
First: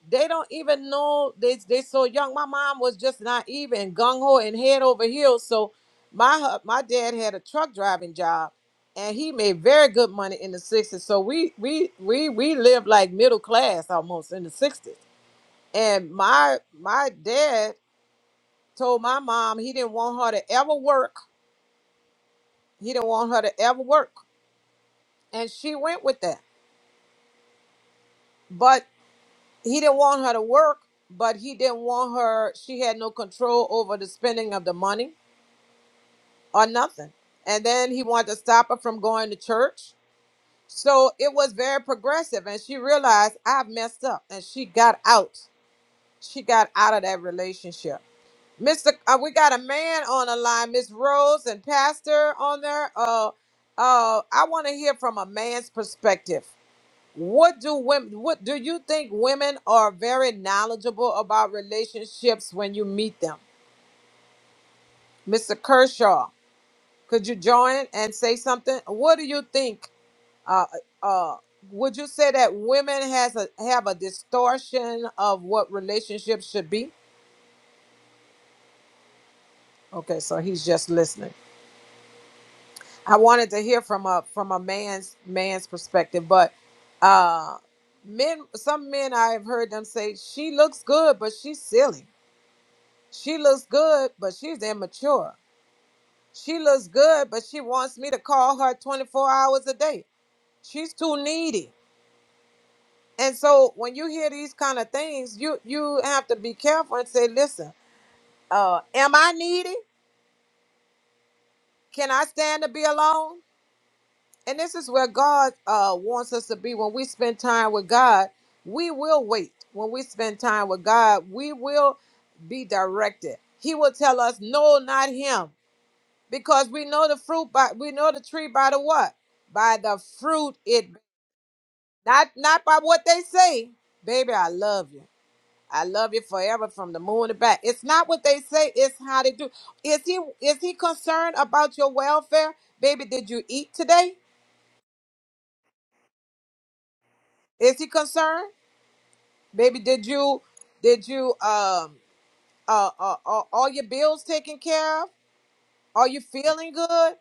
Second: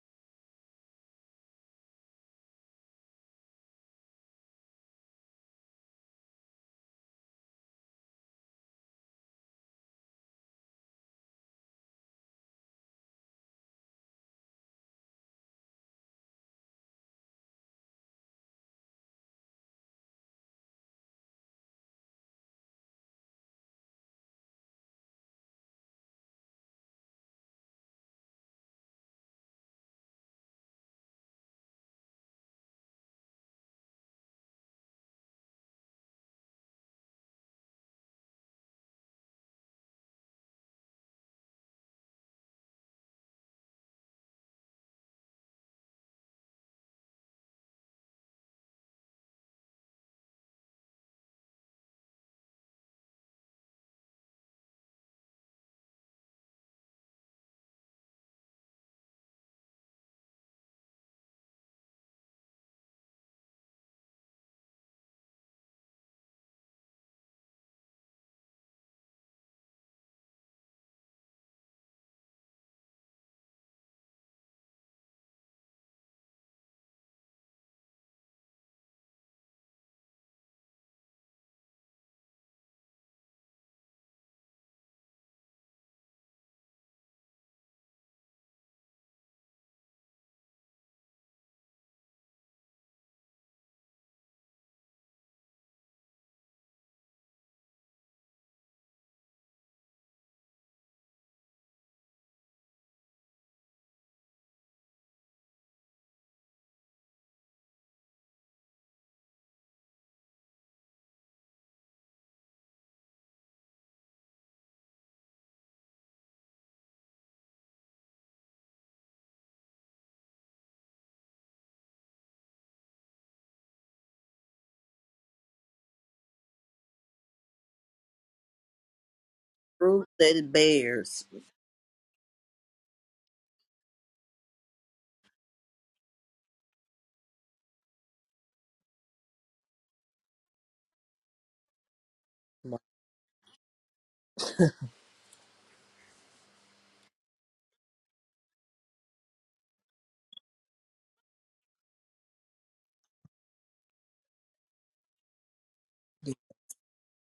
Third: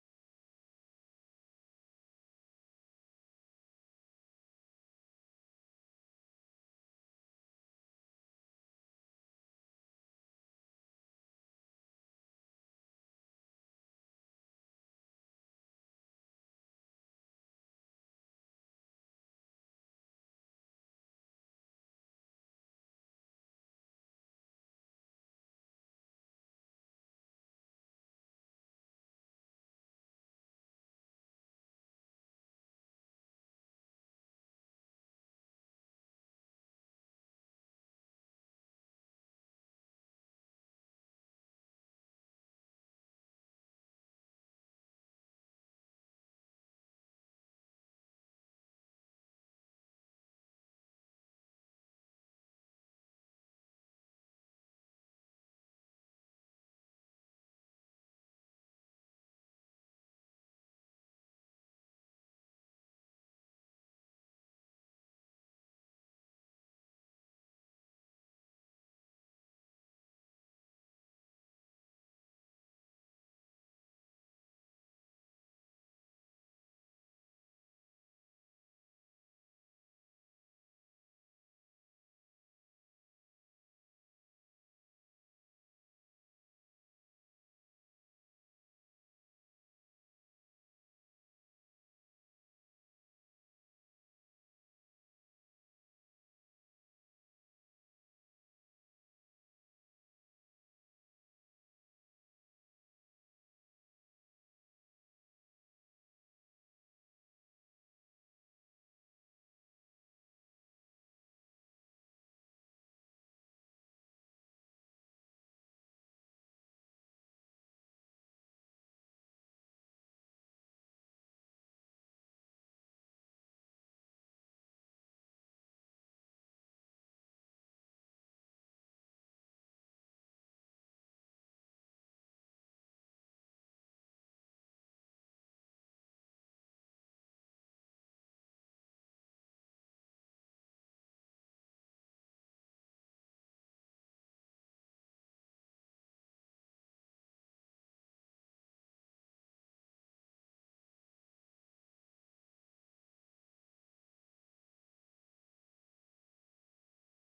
A: they don't even know they they so young my mom was just naive and gung-ho and head over heels so my hu- my dad had a truck driving job and he made very good money in the 60s so we we we we lived like middle class almost in the 60s and my my dad told my mom he didn't want her to ever work he didn't want her to ever work and she went with that But he didn't want her to work, but he didn't want her. She had no control over the spending of the money or nothing. And then he wanted to stop her from going to church. So it was very progressive. And she realized I've messed up and she got out. She got out of that relationship. Mr. Uh, we got a man on the line, Miss Rose and Pastor on there. Uh, uh, I want to hear from a man's perspective. What do women what do you think women are very knowledgeable about relationships when you meet them? Mr. Kershaw, could you join and say something? What do you think uh uh uh, would you say that women has a have a distortion of what relationships should be? Okay, so he's just listening. I wanted to hear from a from a man's man's perspective, but uh men some men I've heard them say she looks good, but she's silly She looks good, but she's immature. She looks good, but she wants me to call her 24 hours a day. She's too needy. And so when you hear these kind of things, you you have to be careful and say, listen, uh, am I needy? Can I stand to be alone? And this is where God uh, wants us to be. When we spend time with God, we will wait. When we spend time with God, we will be directed. He will tell us, no, not him because we know the fruit by we know the tree by the what by the
B: Fruit that it
A: fruit it
B: bears.
A: not not by what they say baby i love you i love you forever from the moon to back it's not what they say it's how they do is he is he concerned about your welfare baby did you eat today is he concerned baby did you did you um uh, uh, uh all your bills taken care of are you feeling good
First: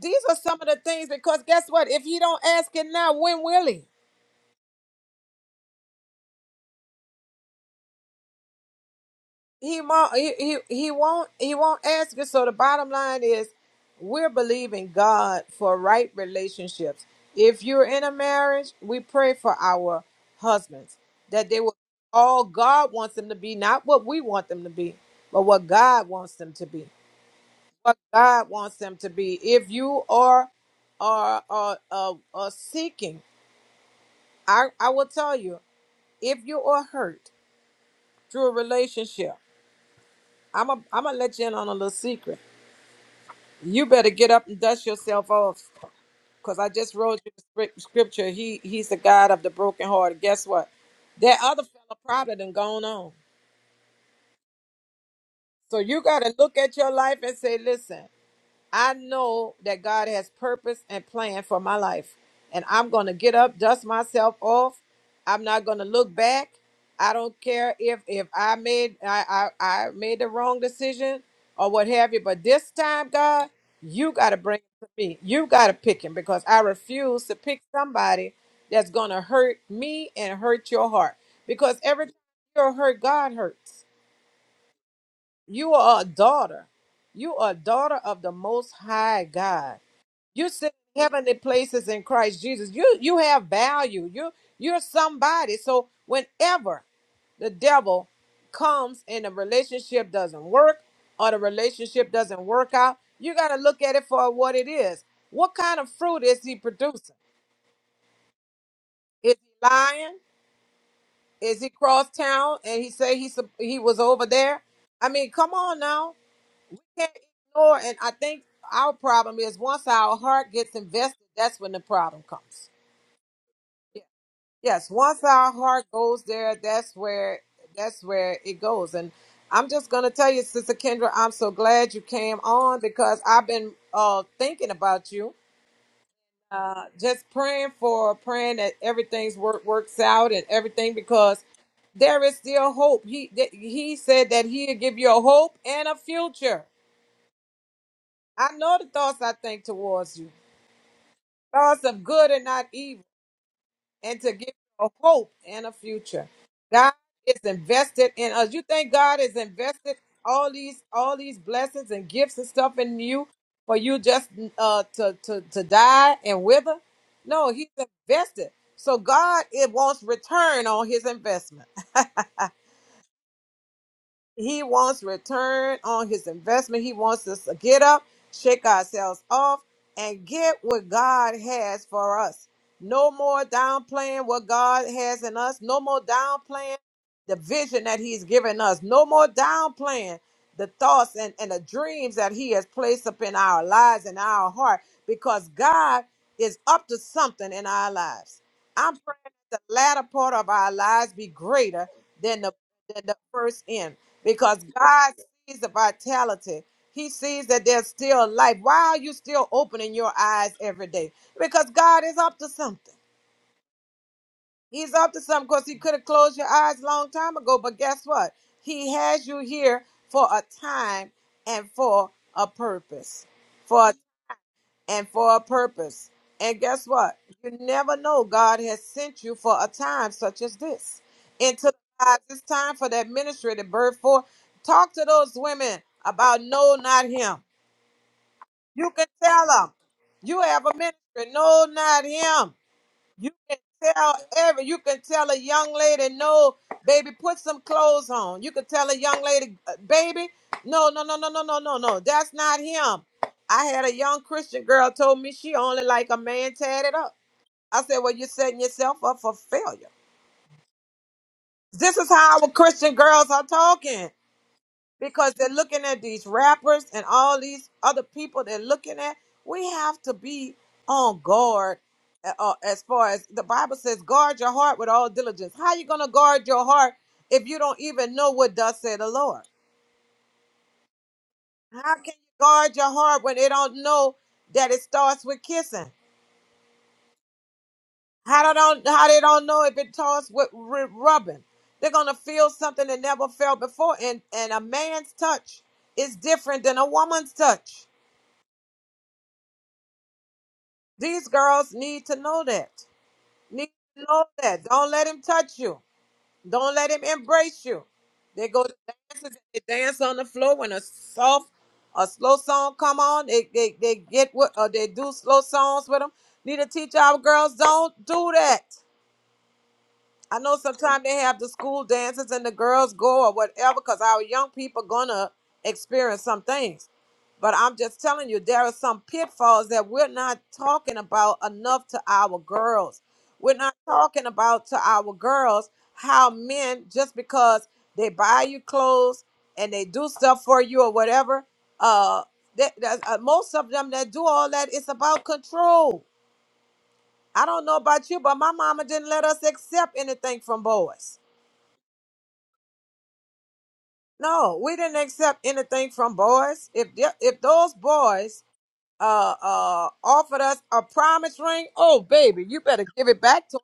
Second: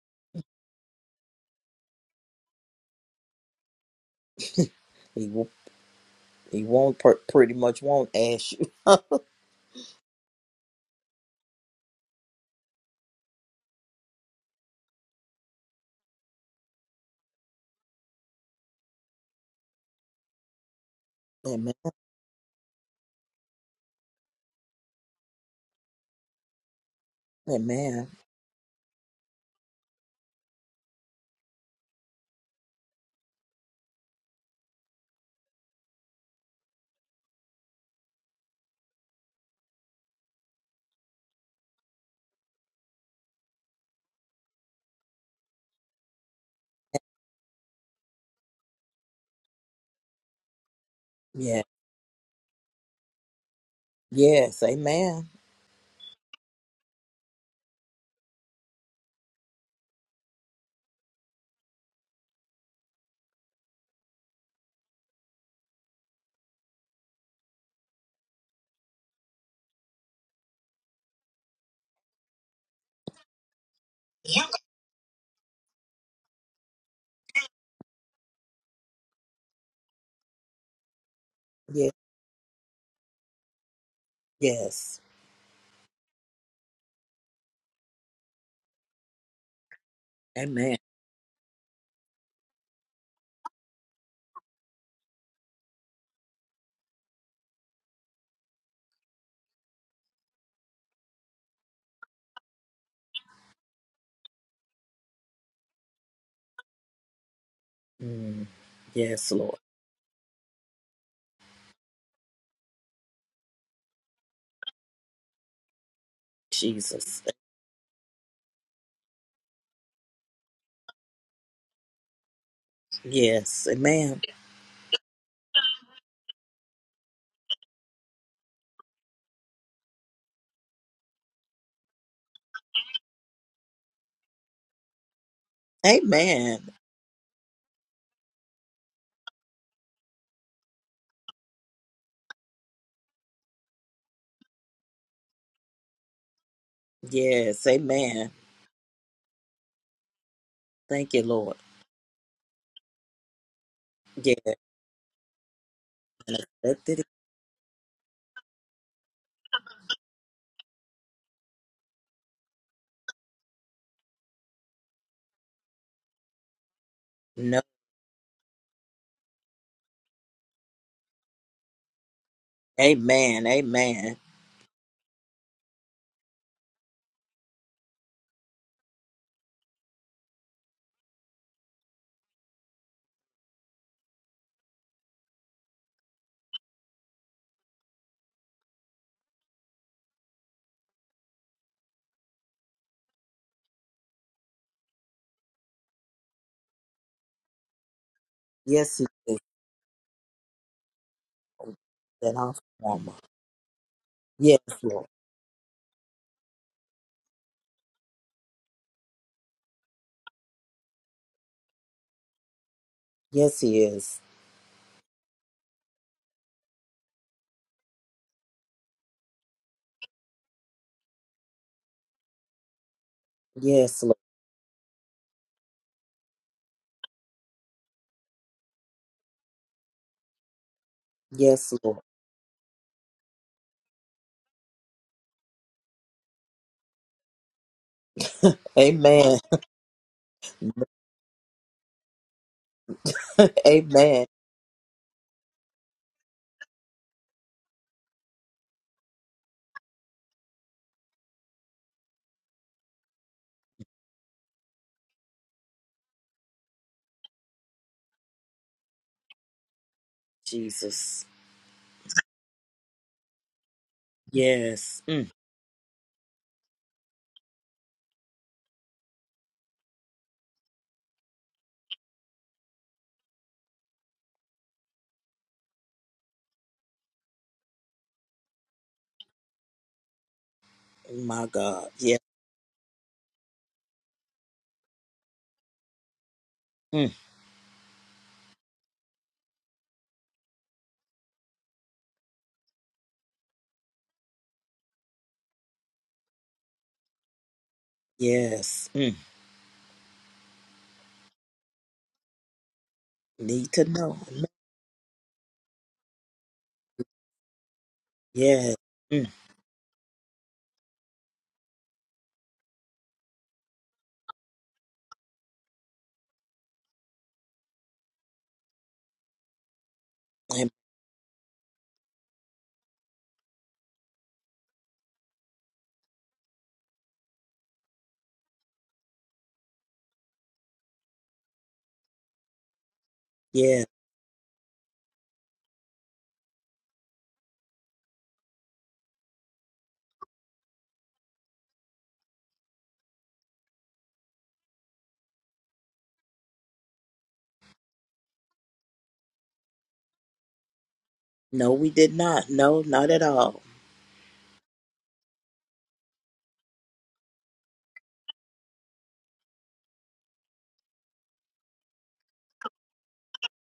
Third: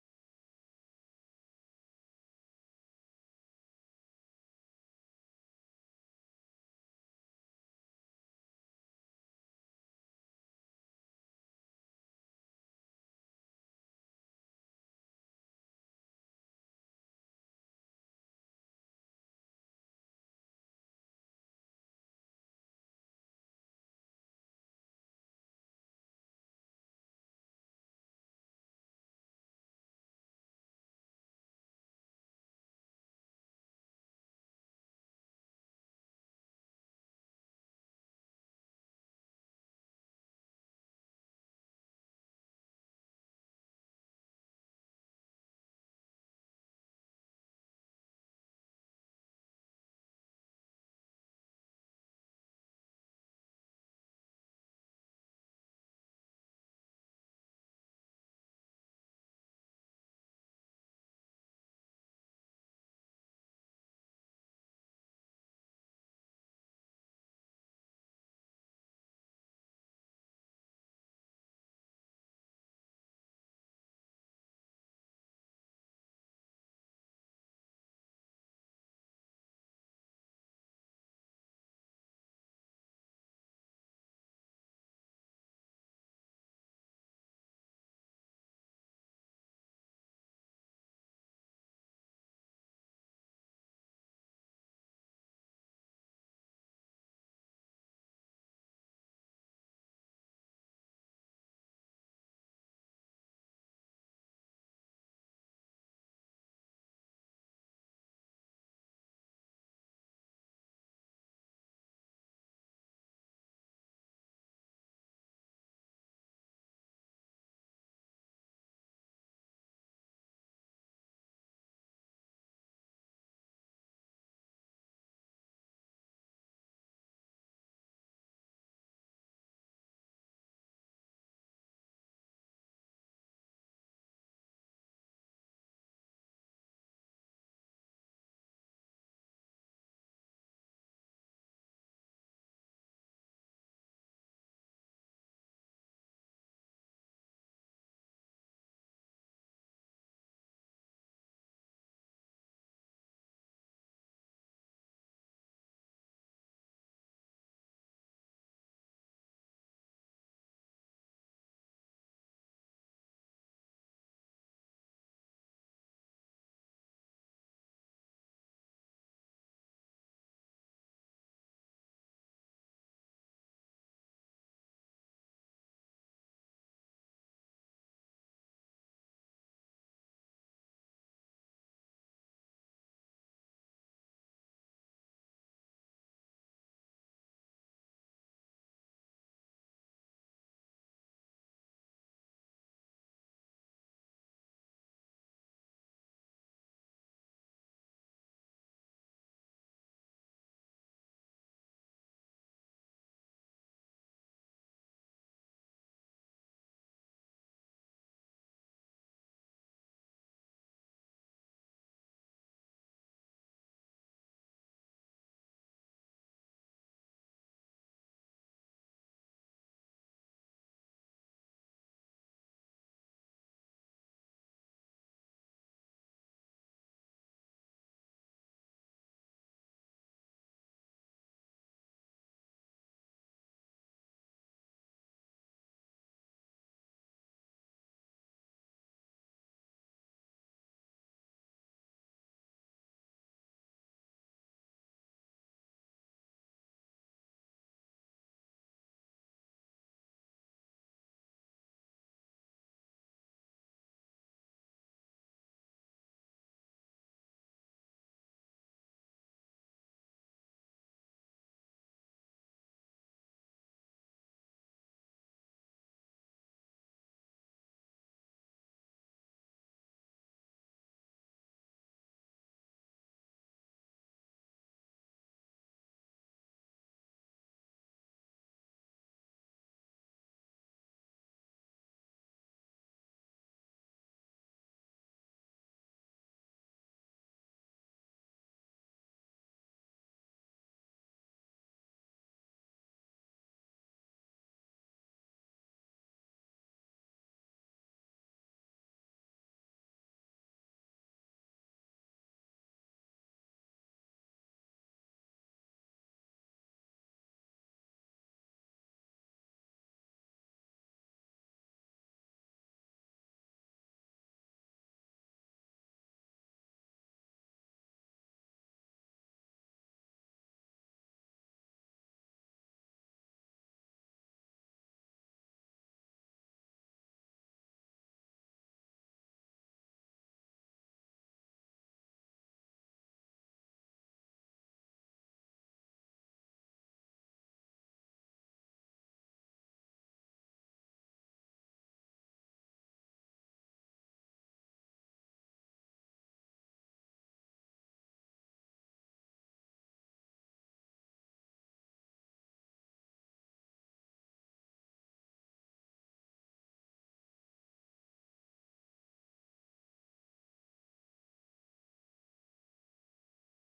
A: these are some of the things because guess what if you don't ask it now when will he
B: He will. He won't pr- pretty much won't ask you.
A: he won't he, he, he won't he won't ask it so the bottom line is we're believing god for right relationships if you're in a marriage we pray for our husbands that they
B: Amen.
A: will all god wants them to be not what we want them to be but what god wants them to be what
B: Amen.
A: god wants them to be if you are are are, are, are seeking i i will tell you if you are hurt through a relationship i'm a, i'm gonna let you in on a little secret You better get up and dust yourself off, because I just wrote you the scrip- scripture. He He's the God of the broken heart. Guess what? That
B: Yeah.
A: other fella probably done gone on.
B: Yes. Amen.
A: So you got to look at your life and say, listen. I know that God has purpose and plan for my life. And I'm going to get up, dust myself off. I'm not going to look back. I don't care if if I made I, I I made the wrong decision or what have you, but this time, God, you got to
B: Yeah.
A: bring him to me. You got to pick him because I refuse to pick somebody that's going to hurt me and hurt your heart. Because
B: Yes.
A: every time you're hurt, God hurts.
B: Yes.
A: You are a daughter. You are a daughter of the Most High God you sit
B: Amen.
A: in heavenly places in Christ Jesus. You you have value. You you're somebody. So whenever the devil comes and the relationship doesn't work or the relationship doesn't work out, you got to look at it for what it is. What kind of fruit is he producing?
B: Mm. Yes,
A: Is
B: Lord
A: he lying? Is he cross town and he say he sup- he was over there? I mean, come on now. Can't
B: Jesus.
A: ignore. And I think our problem is once our heart gets invested, that's when the problem comes.
B: Yes. Amen.
A: Yes, once our heart goes there, that's where that's where it goes. And I'm just gonna tell you, Sister Kendra, I'm so glad you came on because I've been uh thinking about you.
B: Amen.
A: Uh just praying for praying that everything's work works out and everything because there is still hope. He that- he said that he'll give you a hope and a future.
B: Yes. Amen.
A: I know the thoughts I think towards you.
B: Thank you, Lord.
A: Thoughts of good and not evil. and to
B: Yeah.
A: give you a hope and a future.
B: Let
A: God
B: it.
A: is invested in us. You think God is invested all these all these blessings and gifts and stuff in you for you just uh to to to die and wither? No,
B: No.
A: he's invested. So God it wants return on his investment.
B: Amen. Amen.
A: He wants return on his investment. He wants us to get up, shake ourselves off, and get what God has for us. No more downplaying what God has in us. No more downplaying the vision that He's given us. No more downplaying the thoughts and, and the dreams that He has placed up in our lives and our heart because God is up to something in our lives. I'm
B: Yes, he
A: praying
B: is.
A: that the latter part of our lives be greater
B: That
A: than the
B: awful
A: at the first end
B: Yes,
A: because
B: Lord.
A: God sees the vitality. He sees that there's still life. Why are you still opening your eyes every day? Because God is up to something.
B: Yes, He is.
A: He's up to something because He could have closed your eyes a long time ago. But guess what? He has you here for a time and for a purpose. For a
B: Yes, Lord.
A: and for a purpose. And guess what? You never know. God has sent you for a time such as this. Into
B: Yes, Lord.
A: the lives, it's time for that ministry to birth forth. Talk to those women about no, not him. You can
B: Amen.
A: tell them you have a ministry. No, not him. You can tell
B: Amen.
A: every. You can tell a young lady, no, baby, put some clothes on. You can tell a young lady, uh, baby, no, no, no, no, no, no, no, no. That's not him. I had a young Christian girl told me she only like a man tatted up. I said, well, you're setting yourself up for failure.
B: Jesus.
A: This is how our Christian girls are talking
B: Yes. Mm.
A: because they're looking at these rappers and all these other people they're looking at. We have to be on guard uh, uh, as far as the Bible says, guard your heart with all diligence. How you going to guard your heart if you don't even know what does say the Lord?
B: Oh, My God.
A: How can you
B: Yes.
A: guard your heart when they don't know that it starts with kissing?
B: Mm.
A: How they don't how they don't know if it starts with r- rubbing? They're gonna feel something they never felt before, and and a man's touch is different than a woman's touch.
B: Yes. Mm.
A: These girls need to know that. Need
B: Need to
A: to
B: know.
A: know that. Don't let him touch you. Don't let him embrace you. They go to
B: Yes. Mm.
A: dances and they dance on the floor when a soft, a slow song come on. They they, they get what or they do slow songs with them. Need to teach our girls don't do that. I know
B: Am-
A: sometimes they have the school dances and the girls go or whatever because our young people gonna experience some things. But I'm just telling you, there are some pitfalls that we're not talking about enough to our girls. We're not
B: Yes.
A: talking about to our girls how men just because they buy you clothes and they do stuff for you or whatever. Uh, that, that, uh, most of them that do all that, it's about control. I don't know about you, but my mama didn't let us accept anything from boys.
B: No, we did not. No, not at all.
A: No, we didn't accept anything from boys. If the- if those boys uh uh offered us a promise ring, oh baby, you better give it back to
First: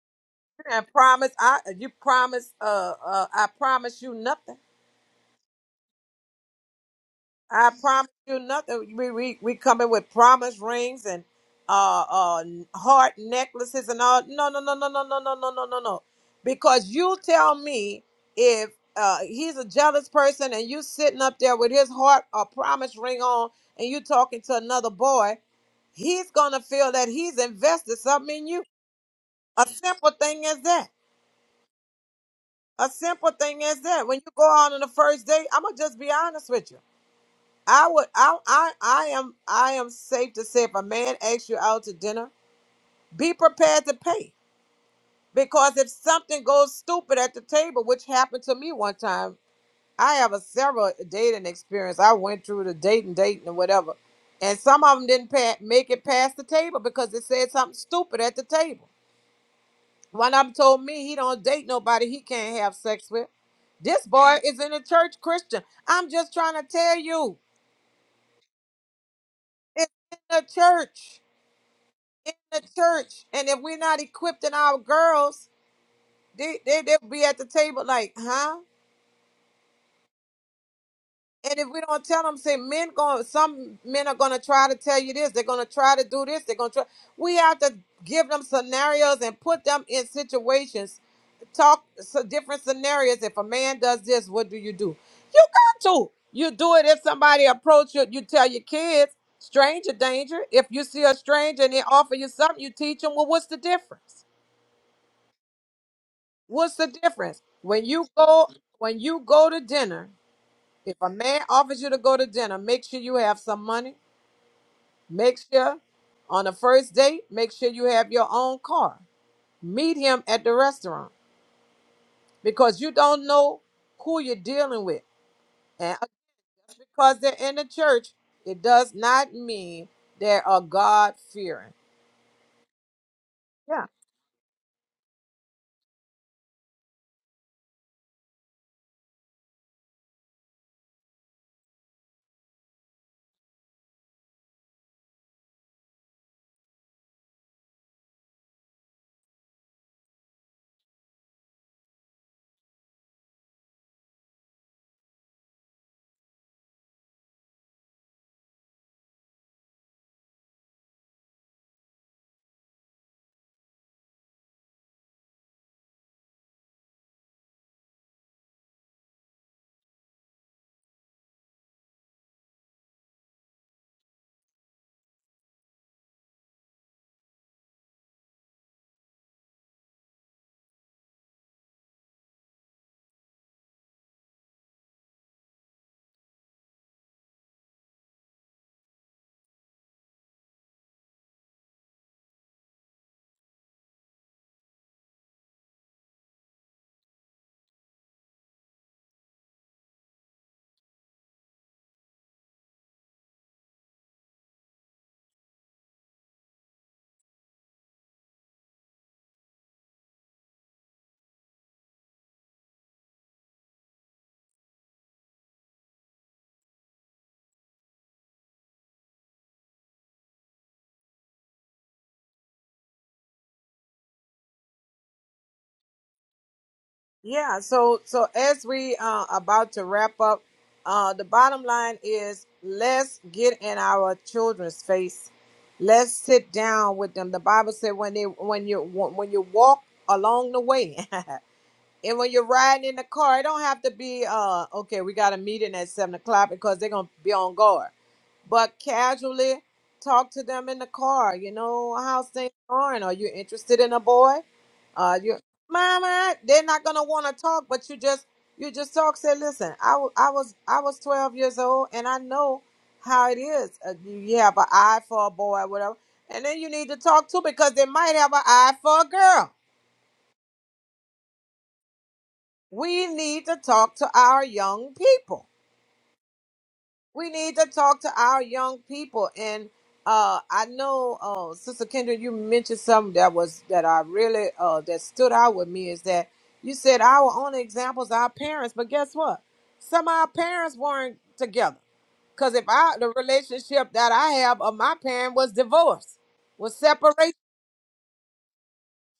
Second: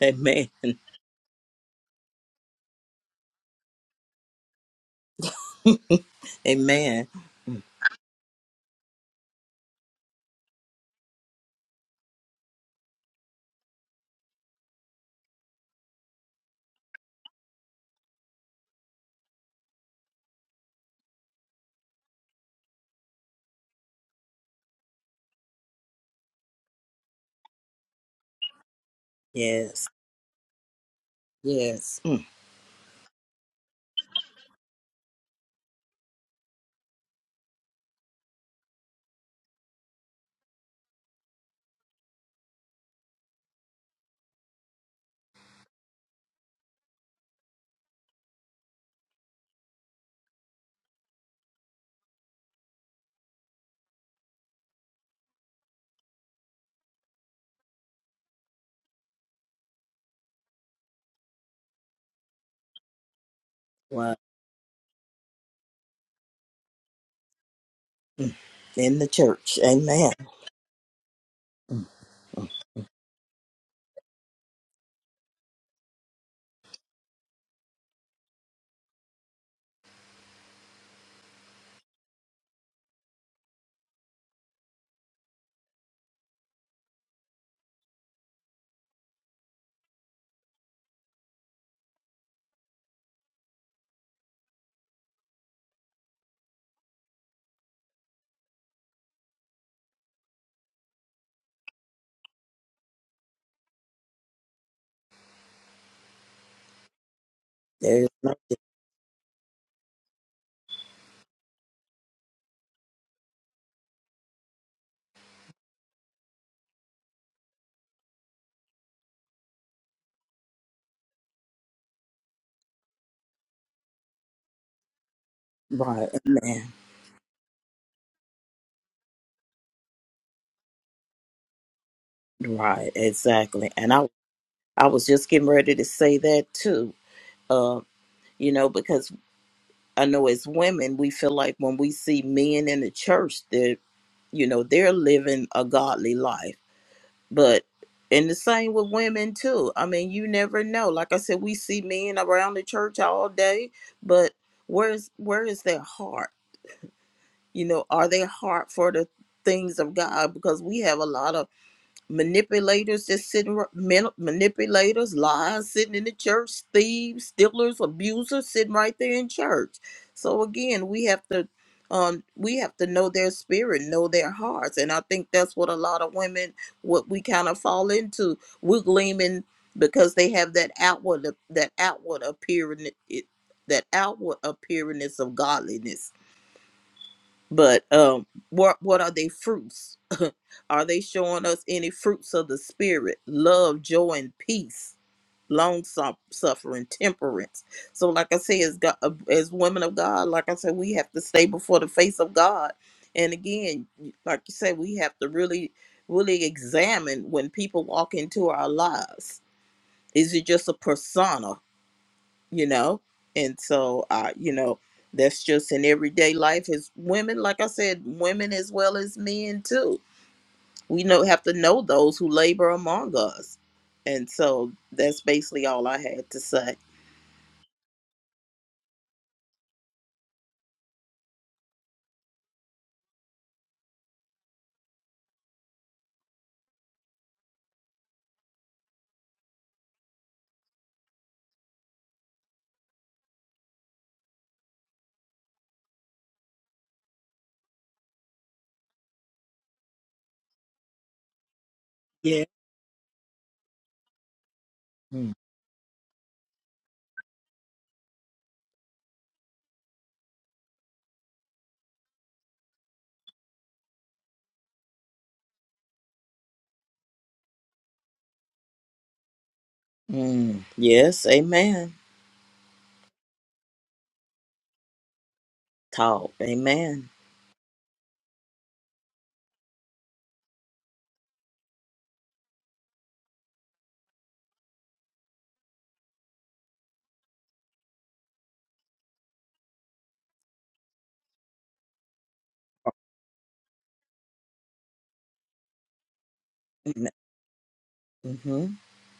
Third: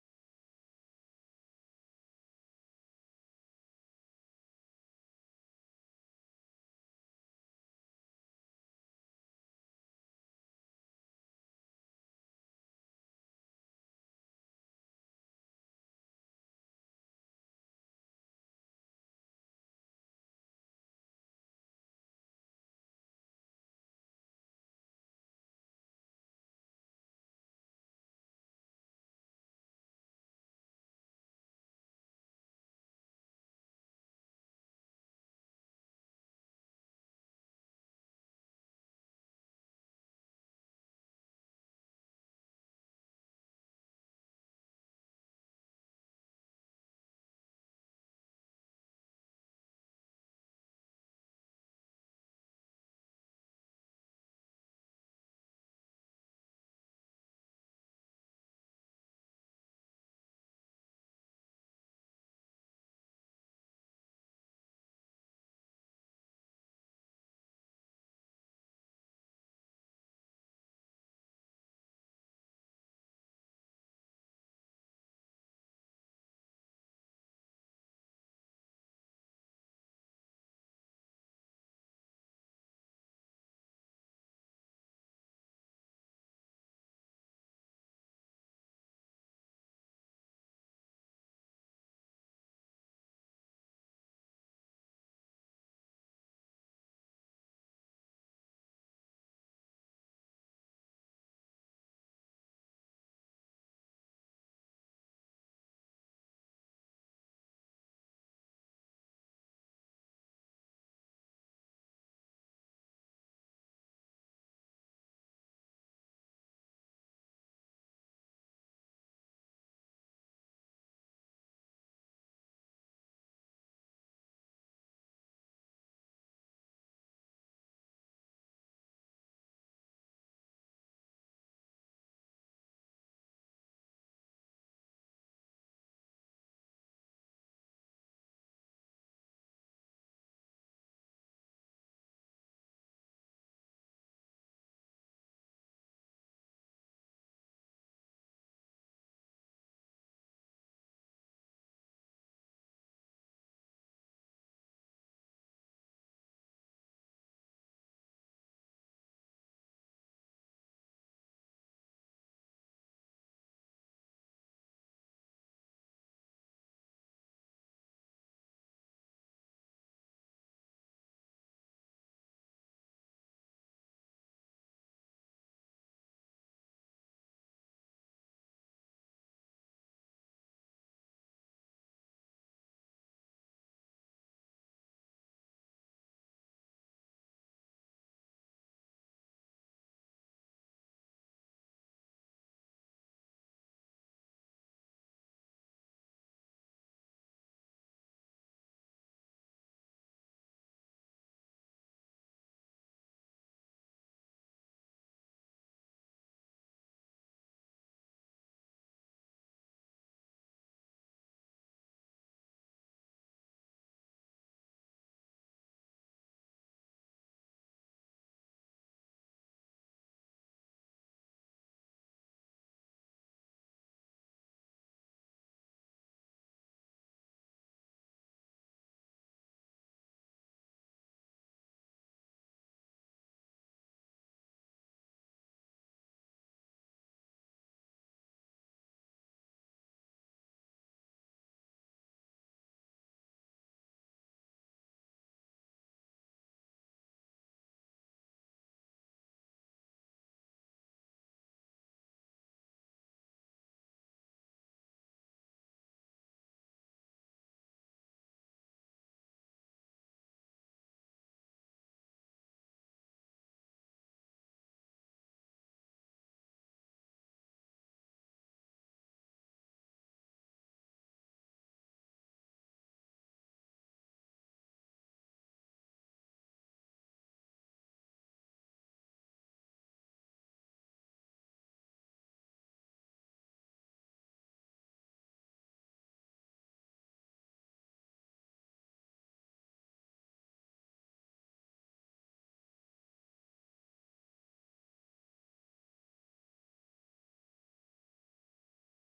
B: Amen.
A: them and promise I you promise uh uh I promise you nothing.
B: Amen.
A: I promise you nothing. We we we coming with promise rings and uh uh heart necklaces and all. No no no no no no no no no no no. Because you tell me if uh he's a jealous person and you sitting up there with his heart a promise ring on and you talking to another boy, he's gonna feel that he's invested something in you. A
B: Yes.
A: simple thing as that.
B: Yes. Mm.
A: A simple thing as that. When you go out on the first date, I'm gonna just be honest with you. I would I I I am I am safe to say if a man asks you out to dinner, be prepared to pay. Because if something goes stupid at the table, which happened to me one time, I have a several dating experience. I went through the dating, dating, and whatever, and some of them didn't pa- make it past the table because they said something stupid at the table. One of them told me he don't date nobody he can't have sex with. This
B: Wow.
A: boy is in a church Christian. I'm just trying to tell you,
B: Mm. In the church.
A: it's
B: Amen.
A: in the church.
B: Mm.
A: in the church, and if we're not equipping our girls, they, they they'll be at the table like, huh? And if we don't tell them, say men going, some men are gonna try to tell you this. They're gonna try to do this. They're gonna try. We have to give them scenarios and put them in situations. Talk so different scenarios. If a man does this, what do you do? You got to. You do it if somebody approach you. You tell your kids, stranger danger. If you see a stranger and they offer you something, you teach them. Well, what's the difference? What's the difference? When you
B: There's
A: go
B: nothing.
A: when you go to dinner, if a man offers you to go to dinner, make sure you have some money. Make sure on the first date, make sure you have your own car. Meet him at the restaurant because you don't know who you're dealing with. And
B: right. Amen.
A: because they're in the church, it does not mean they are God fearing.
B: Right. Exactly.
A: Yeah.
B: And I I was just getting ready to say that too. Uh, you know, because I know as women, we feel like when we see men in the church, they're, you know, they're living a godly life. But, and the same with women too. I mean, you never know. Like I said, we see men around the church all day, but where's, where is their heart? You know, are they heart for the things of God? Because we have a lot of manipulators that's sitting ri- men- manipulators lies sitting in the church thieves stealers abusers sitting right there in church so again we have to um we have to know their spirit know their hearts and i think that's what a lot of women what we kind of fall into we're gleaming because they have that outward that outward appearance, that outward appearance of godliness but um what what are they fruits are they showing us any fruits of the spirit? Love, joy, and peace, long su- suffering, temperance. So, like I say, as God, as women of God, like I said, we have to stay before the face of God. And again, like you said, we have to really, really examine when people walk into our lives. Is it just a persona, you know? And so, uh, you know, that's just in everyday life. As women, like I said, women as well as men too we know have to know those who labor among us. And so that's basically all I had to say.
A: Yeah, so so as we uh about to wrap up, uh the bottom line is let's get in our children's face. Let's sit down with them. The Bible said when they when you when you walk along the way and when you're riding in the car, it don't have to be uh okay, we got a meeting at seven o'clock because they're gonna be on guard but casually talk to them in the car. You know how's things going? Are you interested in a boy? Uh, you, mama, they're not gonna want to talk, but you just you just talk. Say, listen, I, wa- I was I was twelve years old, and I know how it is. Uh, you you have an eye for a boy, whatever, and then you need to talk too because they might have an eye for a girl.
B: Mm, yes, amen.
A: We need to talk to our young people
B: Talk, amen.
A: we need to talk to our young people and uh i know uh sister kendra you mentioned something that was that i really uh that stood out with me is that you said our only examples are our parents but guess what some of our parents weren't together because if i the relationship that i have of my parent was divorce was
B: Mm,
A: separation
B: Mm-hmm.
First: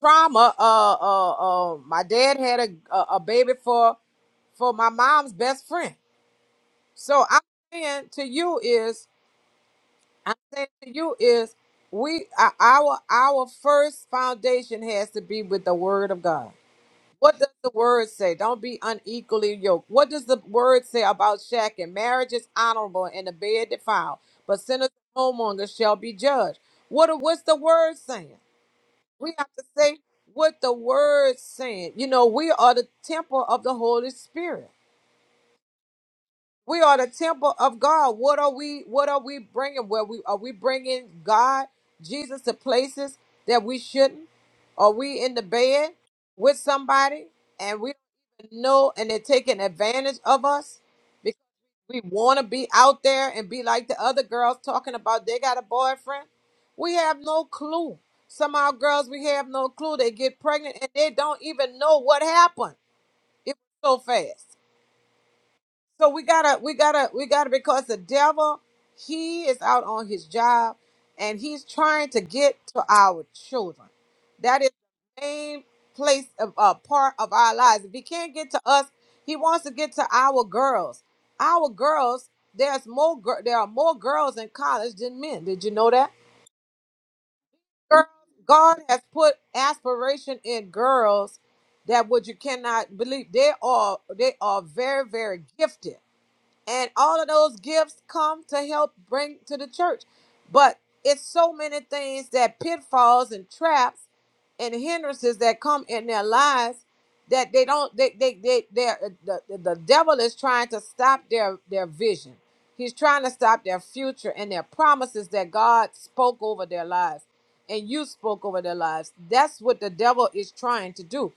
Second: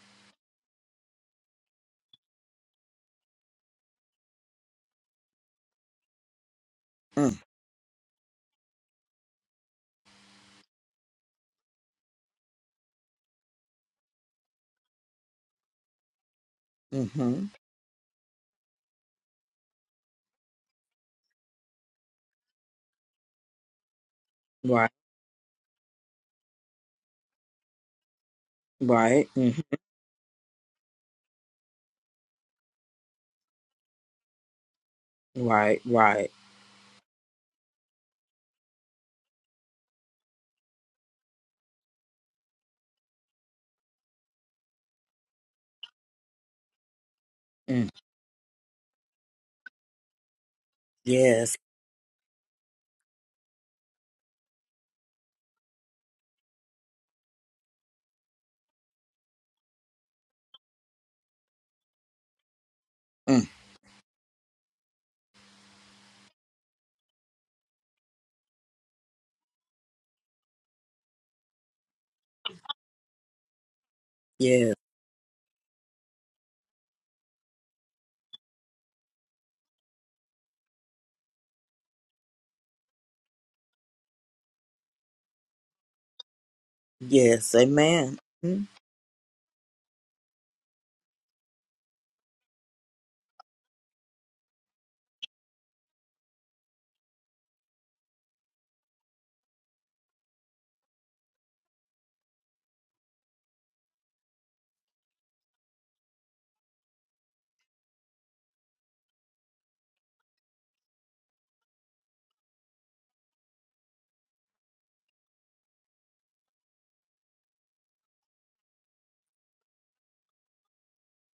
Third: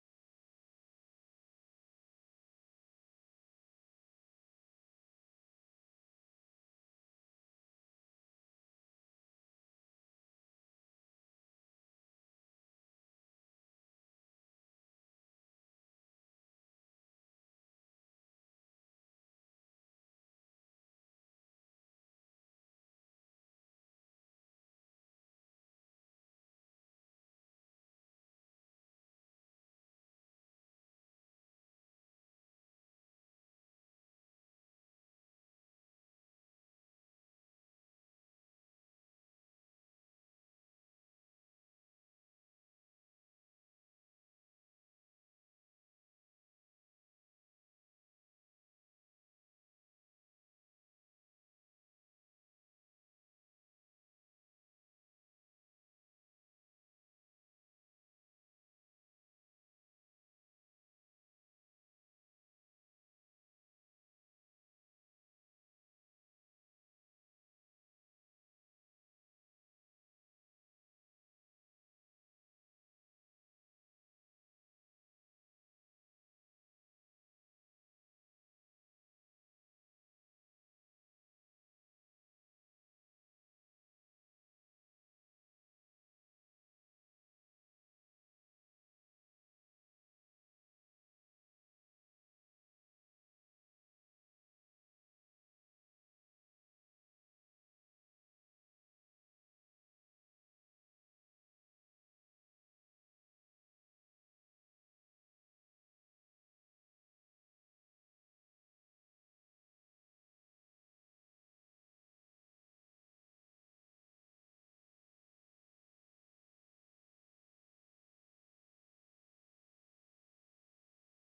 A: trauma uh uh, uh my dad had a, a a baby for for my mom's best friend so
B: mm,
A: i'm saying to you is I'm saying to you is we our our our first foundation has to be with the word of God. What
B: Mm-hmm.
A: does the word say? Don't be unequally yoked. What does the word say about shacking? Marriage is honorable and the bed defiled, but sinners
B: Right,
A: and homemongers shall be judged. What what's the word saying?
B: right,
A: We have
B: mm,
A: to say what the word saying. You know, we are the temple of the Holy Spirit.
B: right, right.
A: We are the temple of God. What are we? What are we bringing? Where we are we bringing God, Jesus, to places that we shouldn't? Are we in the bed with somebody and
B: Mm,
A: we don't even know, and they're taking advantage of us because
B: yes,
A: we want to be out there and be like the other girls talking about they got a boyfriend? We have no clue. Some of our girls, we have no clue. They get pregnant and they don't even know what happened.
B: mm,
A: It was so fast. So we gotta, we gotta, we gotta, because the devil, he is out on his job and he's trying to get to our children. That is
B: yes,
A: the main place of uh, part of our lives. If he can't get to us, he wants to get to our girls. Our girls, there's more, gir- there are more girls in college than men. Did you know that?
B: yes,
A: Girl,
B: amen. Mm,
A: God has put aspiration in girls that what you cannot believe. They are, they are very, very gifted and all of those gifts come to help bring to the church but it's so many things that pitfalls and traps and hindrances that come in their lives that they don't they they they they're- the, the the devil is trying to stop their their vision he's trying to stop their future and their promises that god spoke over their lives and you spoke over their lives that's what the devil is trying to do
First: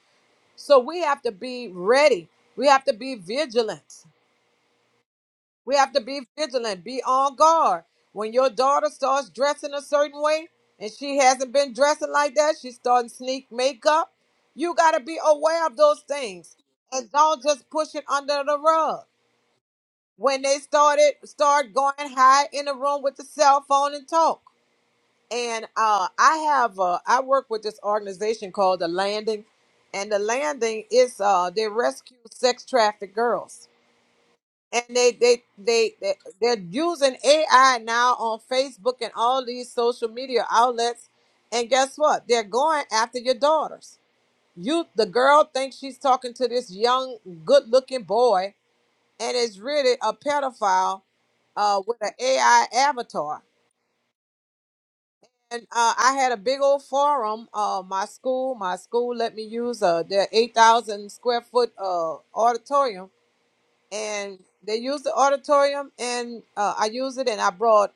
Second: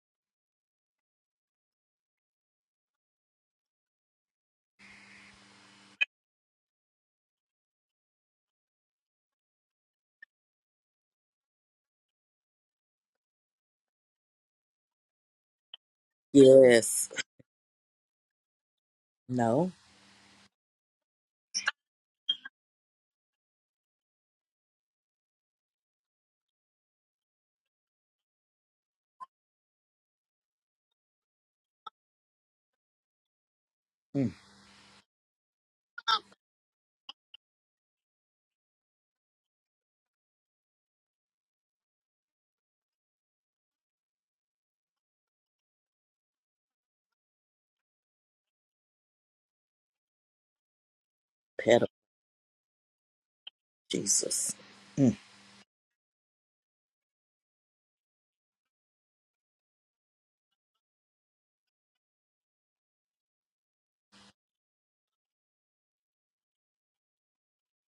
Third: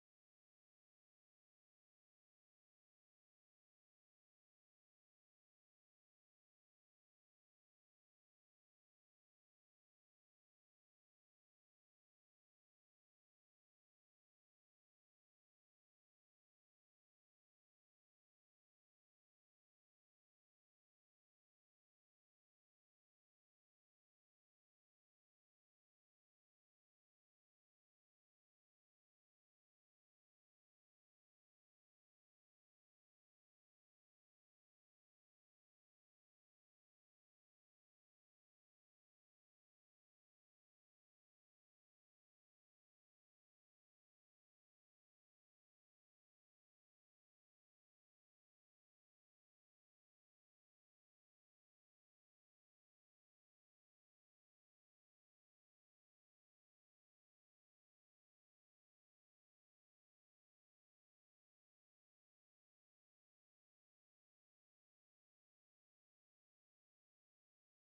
A: so we have to be ready we have to be vigilant we have to be vigilant, be on guard. When your daughter starts dressing a certain way and she hasn't been dressing like that, she's starting to sneak makeup. You got to be aware of those things
B: yes,
A: and don't just push it under the rug.
B: no,
A: When they started, start going high in the room with the cell phone and talk. And uh, I have, uh, I work with this organization called The Landing, and The Landing is uh, they rescue sex trafficked girls
B: mm,
A: and they they they, they they're using AI now on Facebook and all these social media outlets. And guess what? They're going after your daughters. You the girl thinks she's talking to this young, good-looking boy, and it's really a pedophile uh,
B: pedal,
A: with an AI avatar.
B: Jesus. Mm,
A: And uh, I had a big old forum. Uh, my school, my school let me use uh, their 8,000 square foot uh, auditorium and they used the auditorium and uh, I used it and I brought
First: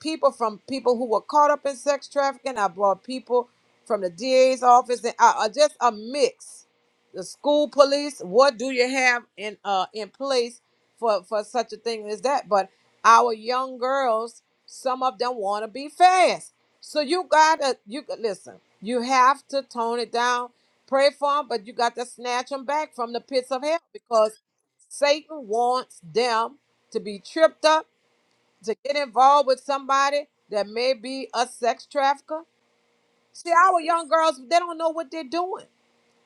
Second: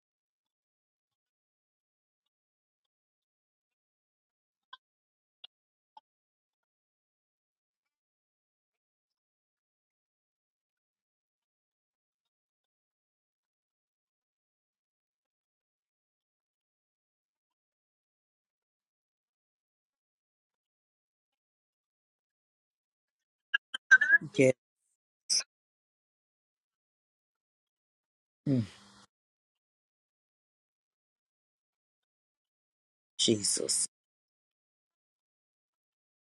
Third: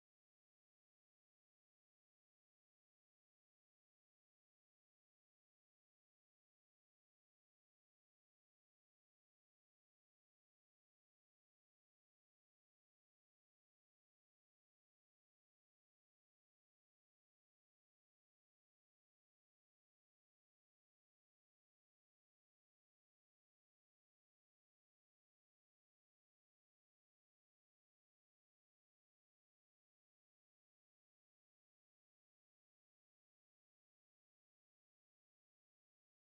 A: people from people who were caught up in sex trafficking. I brought people from the DA's office, and I, I just a mix. The school police. What do you have in uh in place for for such a thing as that? But our young girls, some of them want to be fast. So you gotta you listen. You have to tone it down. Pray for them, but you got to snatch them back from the pits of hell because
B: yes,
A: Satan wants them to be tripped up
B: mm,
A: to get involved with somebody that may be a sex trafficker. See, our
B: Jesus.
A: young girls, they don't know what they're doing.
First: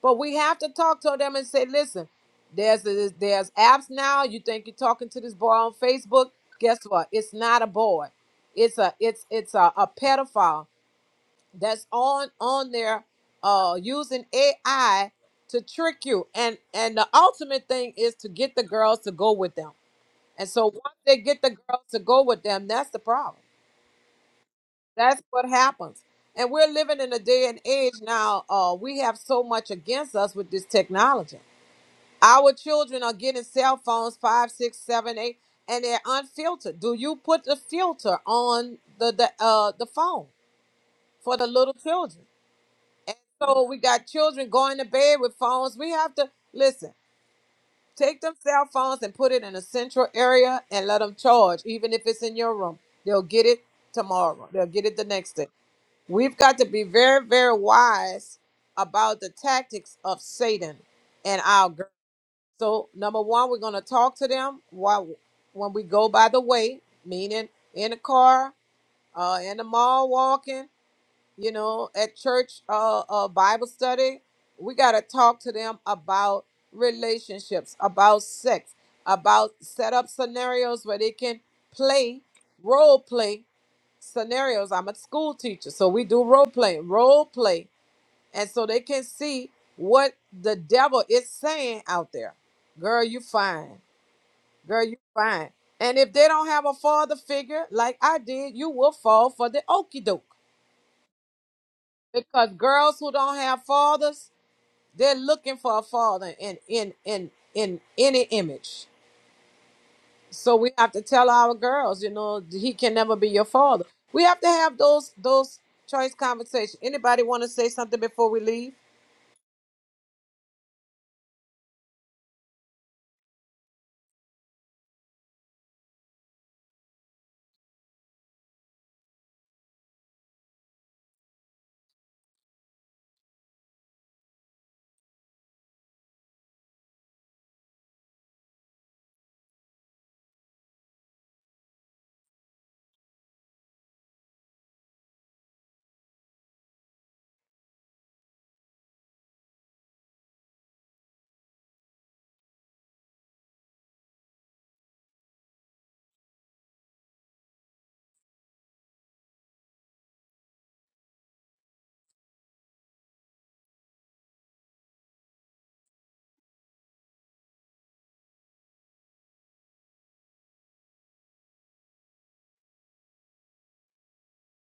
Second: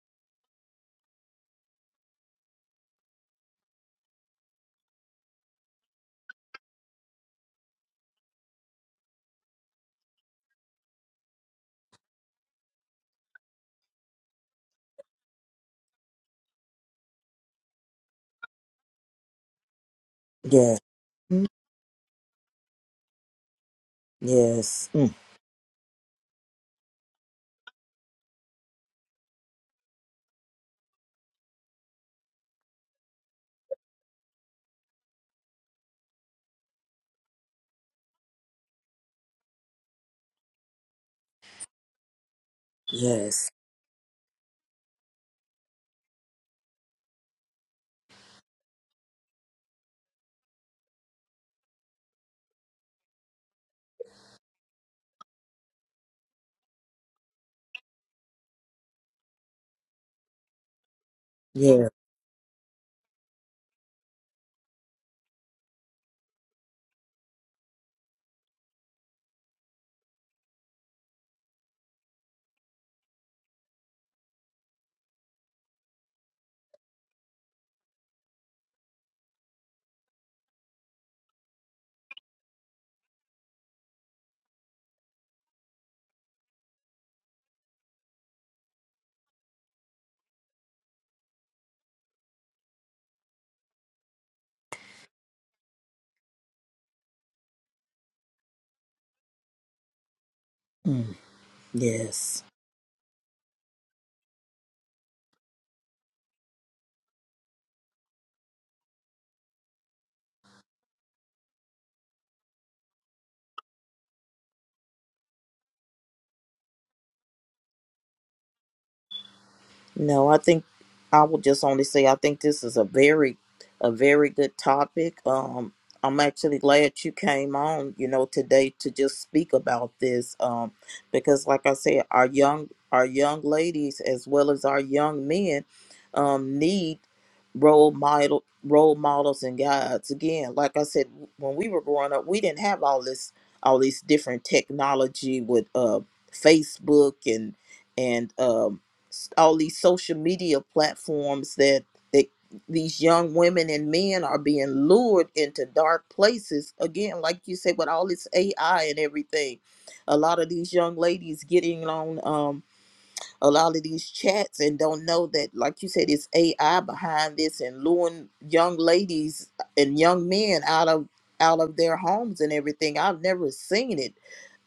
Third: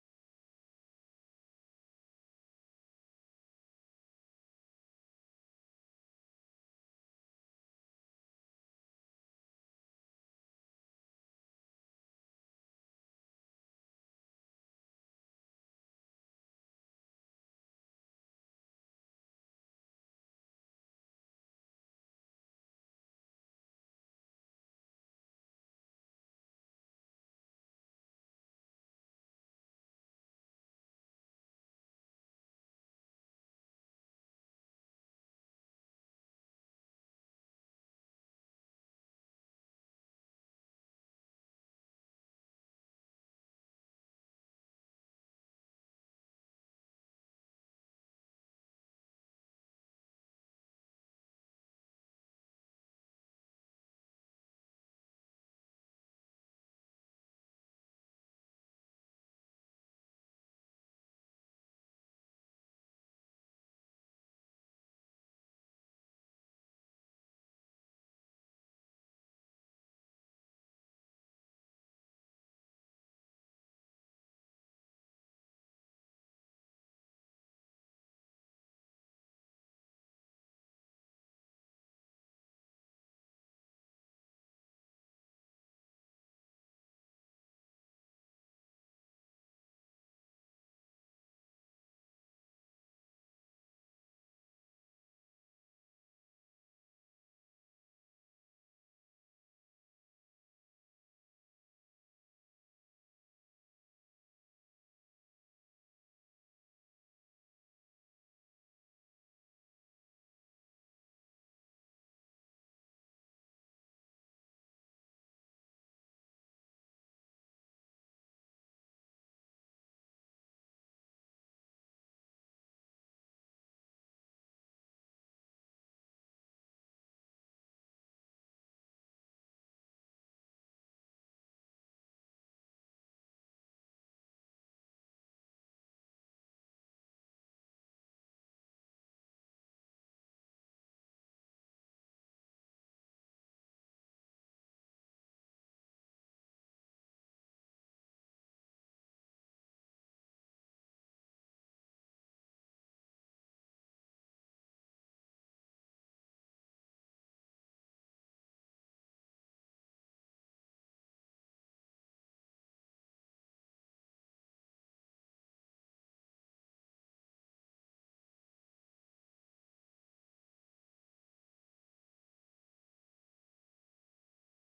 A: But we have to talk to them and say, listen, there's this, there's apps now. You think you're talking to this boy on Facebook? Guess what? It's not a boy. It's a it's it's a, a pedophile that's on on there uh using AI to trick you. And and the ultimate thing is to get the girls to go with them. And so
B: Yes,
A: once they get
B: mm,
A: the girls to go with them, that's the problem.
B: yes, mm,
A: That's what happens. And we're living in a day and age now, uh, we have so much against us with this technology. Our children are getting cell phones, five, six, seven, eight, and they're unfiltered. Do you put the filter on the, the uh the phone for the little children? And
B: yes,
A: so we got children going to bed with phones. We have to listen, take them cell phones and put it in a central area and let them charge, even if it's in your room. They'll get it tomorrow. They'll get it the next day. We've got to be very, very wise about the tactics of Satan and our girls.
B: yes,
A: So, number one, we're going to talk to them while when we go by the way, meaning in the car, uh, in the mall, walking, you know, at church, uh, uh, Bible study. We got to talk to them about relationships, about sex, about set up scenarios where they can play role play scenarios. I'm a school teacher, so we do role playing, role play, and so they can see what the devil is saying out there. Girl, you fine. Girl, you fine. And if they don't have a father figure like I did, you will fall for the okey doke.
B: mm, yes.
A: Because girls who don't have fathers, they're looking for a father in in in in any image. So we have to tell our girls, you know, he can never be your father. We have to have those those choice conversations. Anybody want to say something before we leave?
B: No, I think I will just only say I think this is a very, a very good topic. Um, I'm actually glad you came on, you know, today to just speak about this. Um, because like I said, our young, our young ladies as well as our young men, um, need role model role models and guides again like i said when we were growing up we didn't have all this all these different technology with uh facebook and and um s- all these social media platforms that that these young women and men are being lured into dark places again like you said with all this ai and everything a lot of these young ladies getting on um, a lot of these chats and don't know that, like you said, it's AI behind this and luring young ladies and young men out of out of their homes and everything. I've never seen it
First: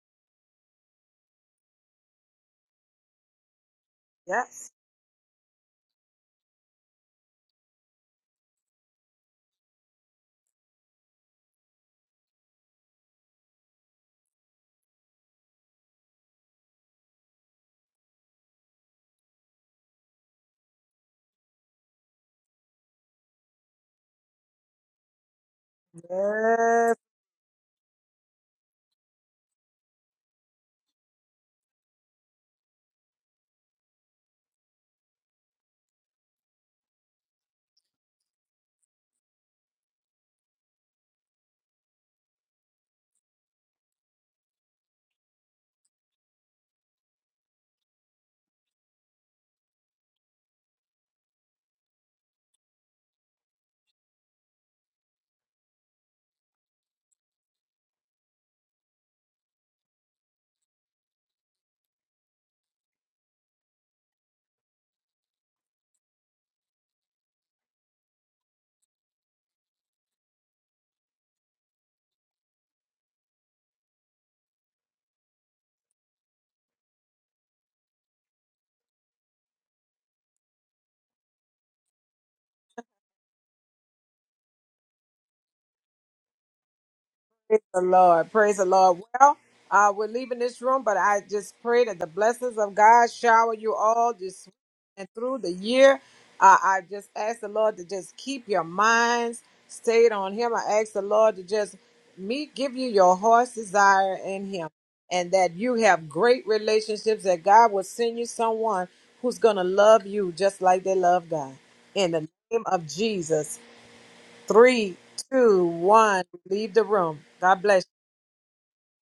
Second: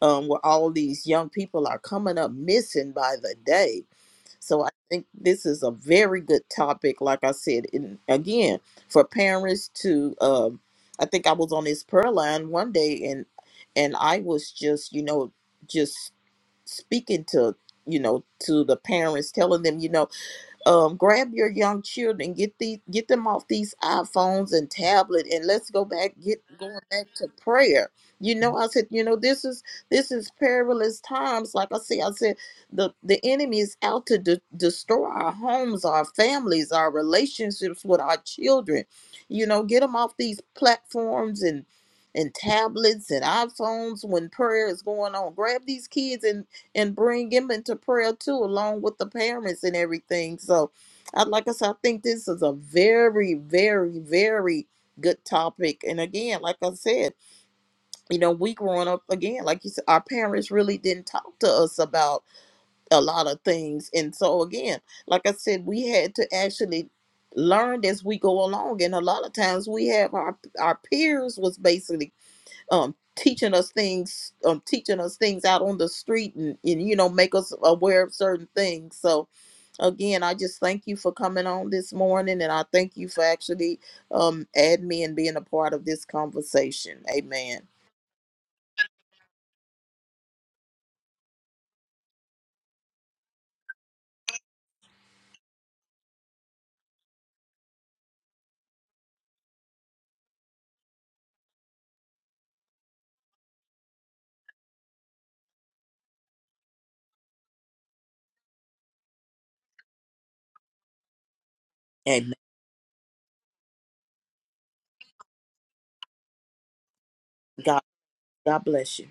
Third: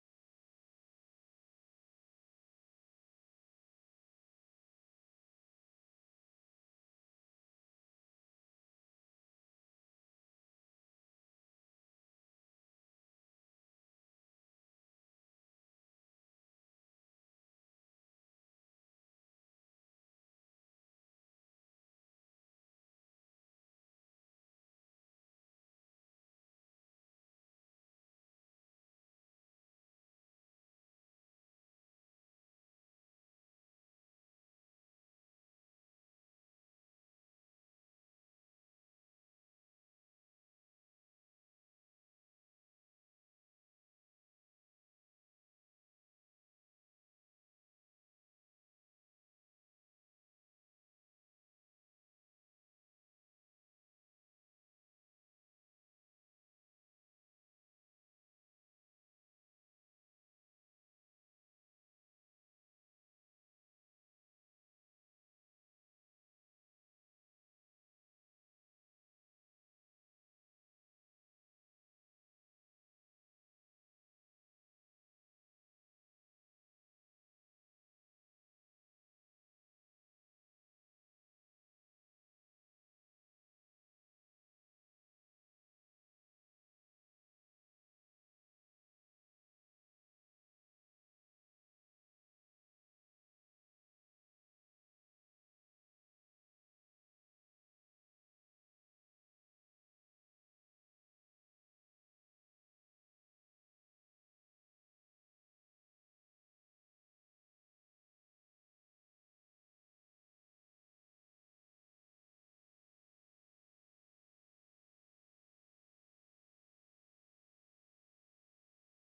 B: um, where all these young people are coming up missing by the day. So I
A: Yes.
B: think this is a very good topic, like I said, and again for parents to. Um, I think I was on this prayer line one day and and I was just, you know, just speaking to you know to the parents telling them you know um grab your young children get the get them off these iphones and tablet and let's go back get going back to prayer you know i said you know this is this is perilous times like i said i said the the enemy is out to de- destroy our homes our families our relationships with our children you know get them off these platforms and and tablets and iPhones when prayer is going on. Grab these kids and and bring him into prayer too, along with the parents and everything. So, I, like I said, I think this is a very, very, very good topic. And again, like I said, you know, we growing up again, like you said, our parents really didn't talk to us about a lot of things. And so, again, like I said, we had to actually learn as we go along and a lot of times we have our our peers was basically um teaching us things um teaching us things out on the street and, and you know make us aware of certain things so again i just thank you for coming on this morning and i thank you for actually um adding me and being a part of this conversation
A: Praise
B: amen
A: the Lord. Praise the Lord. Well, uh, we're leaving this room, but I just pray that the blessings of God shower you all this week and through the year. Uh, I just ask the Lord to just keep your minds stayed on Him. I ask the Lord to just me give you your heart's desire in Him, and that you have great relationships. That God will send you someone who's gonna love you just like they love God. In the
B: and
A: name of Jesus. Three, two, one. Leave the room. God bless.
B: god god bless you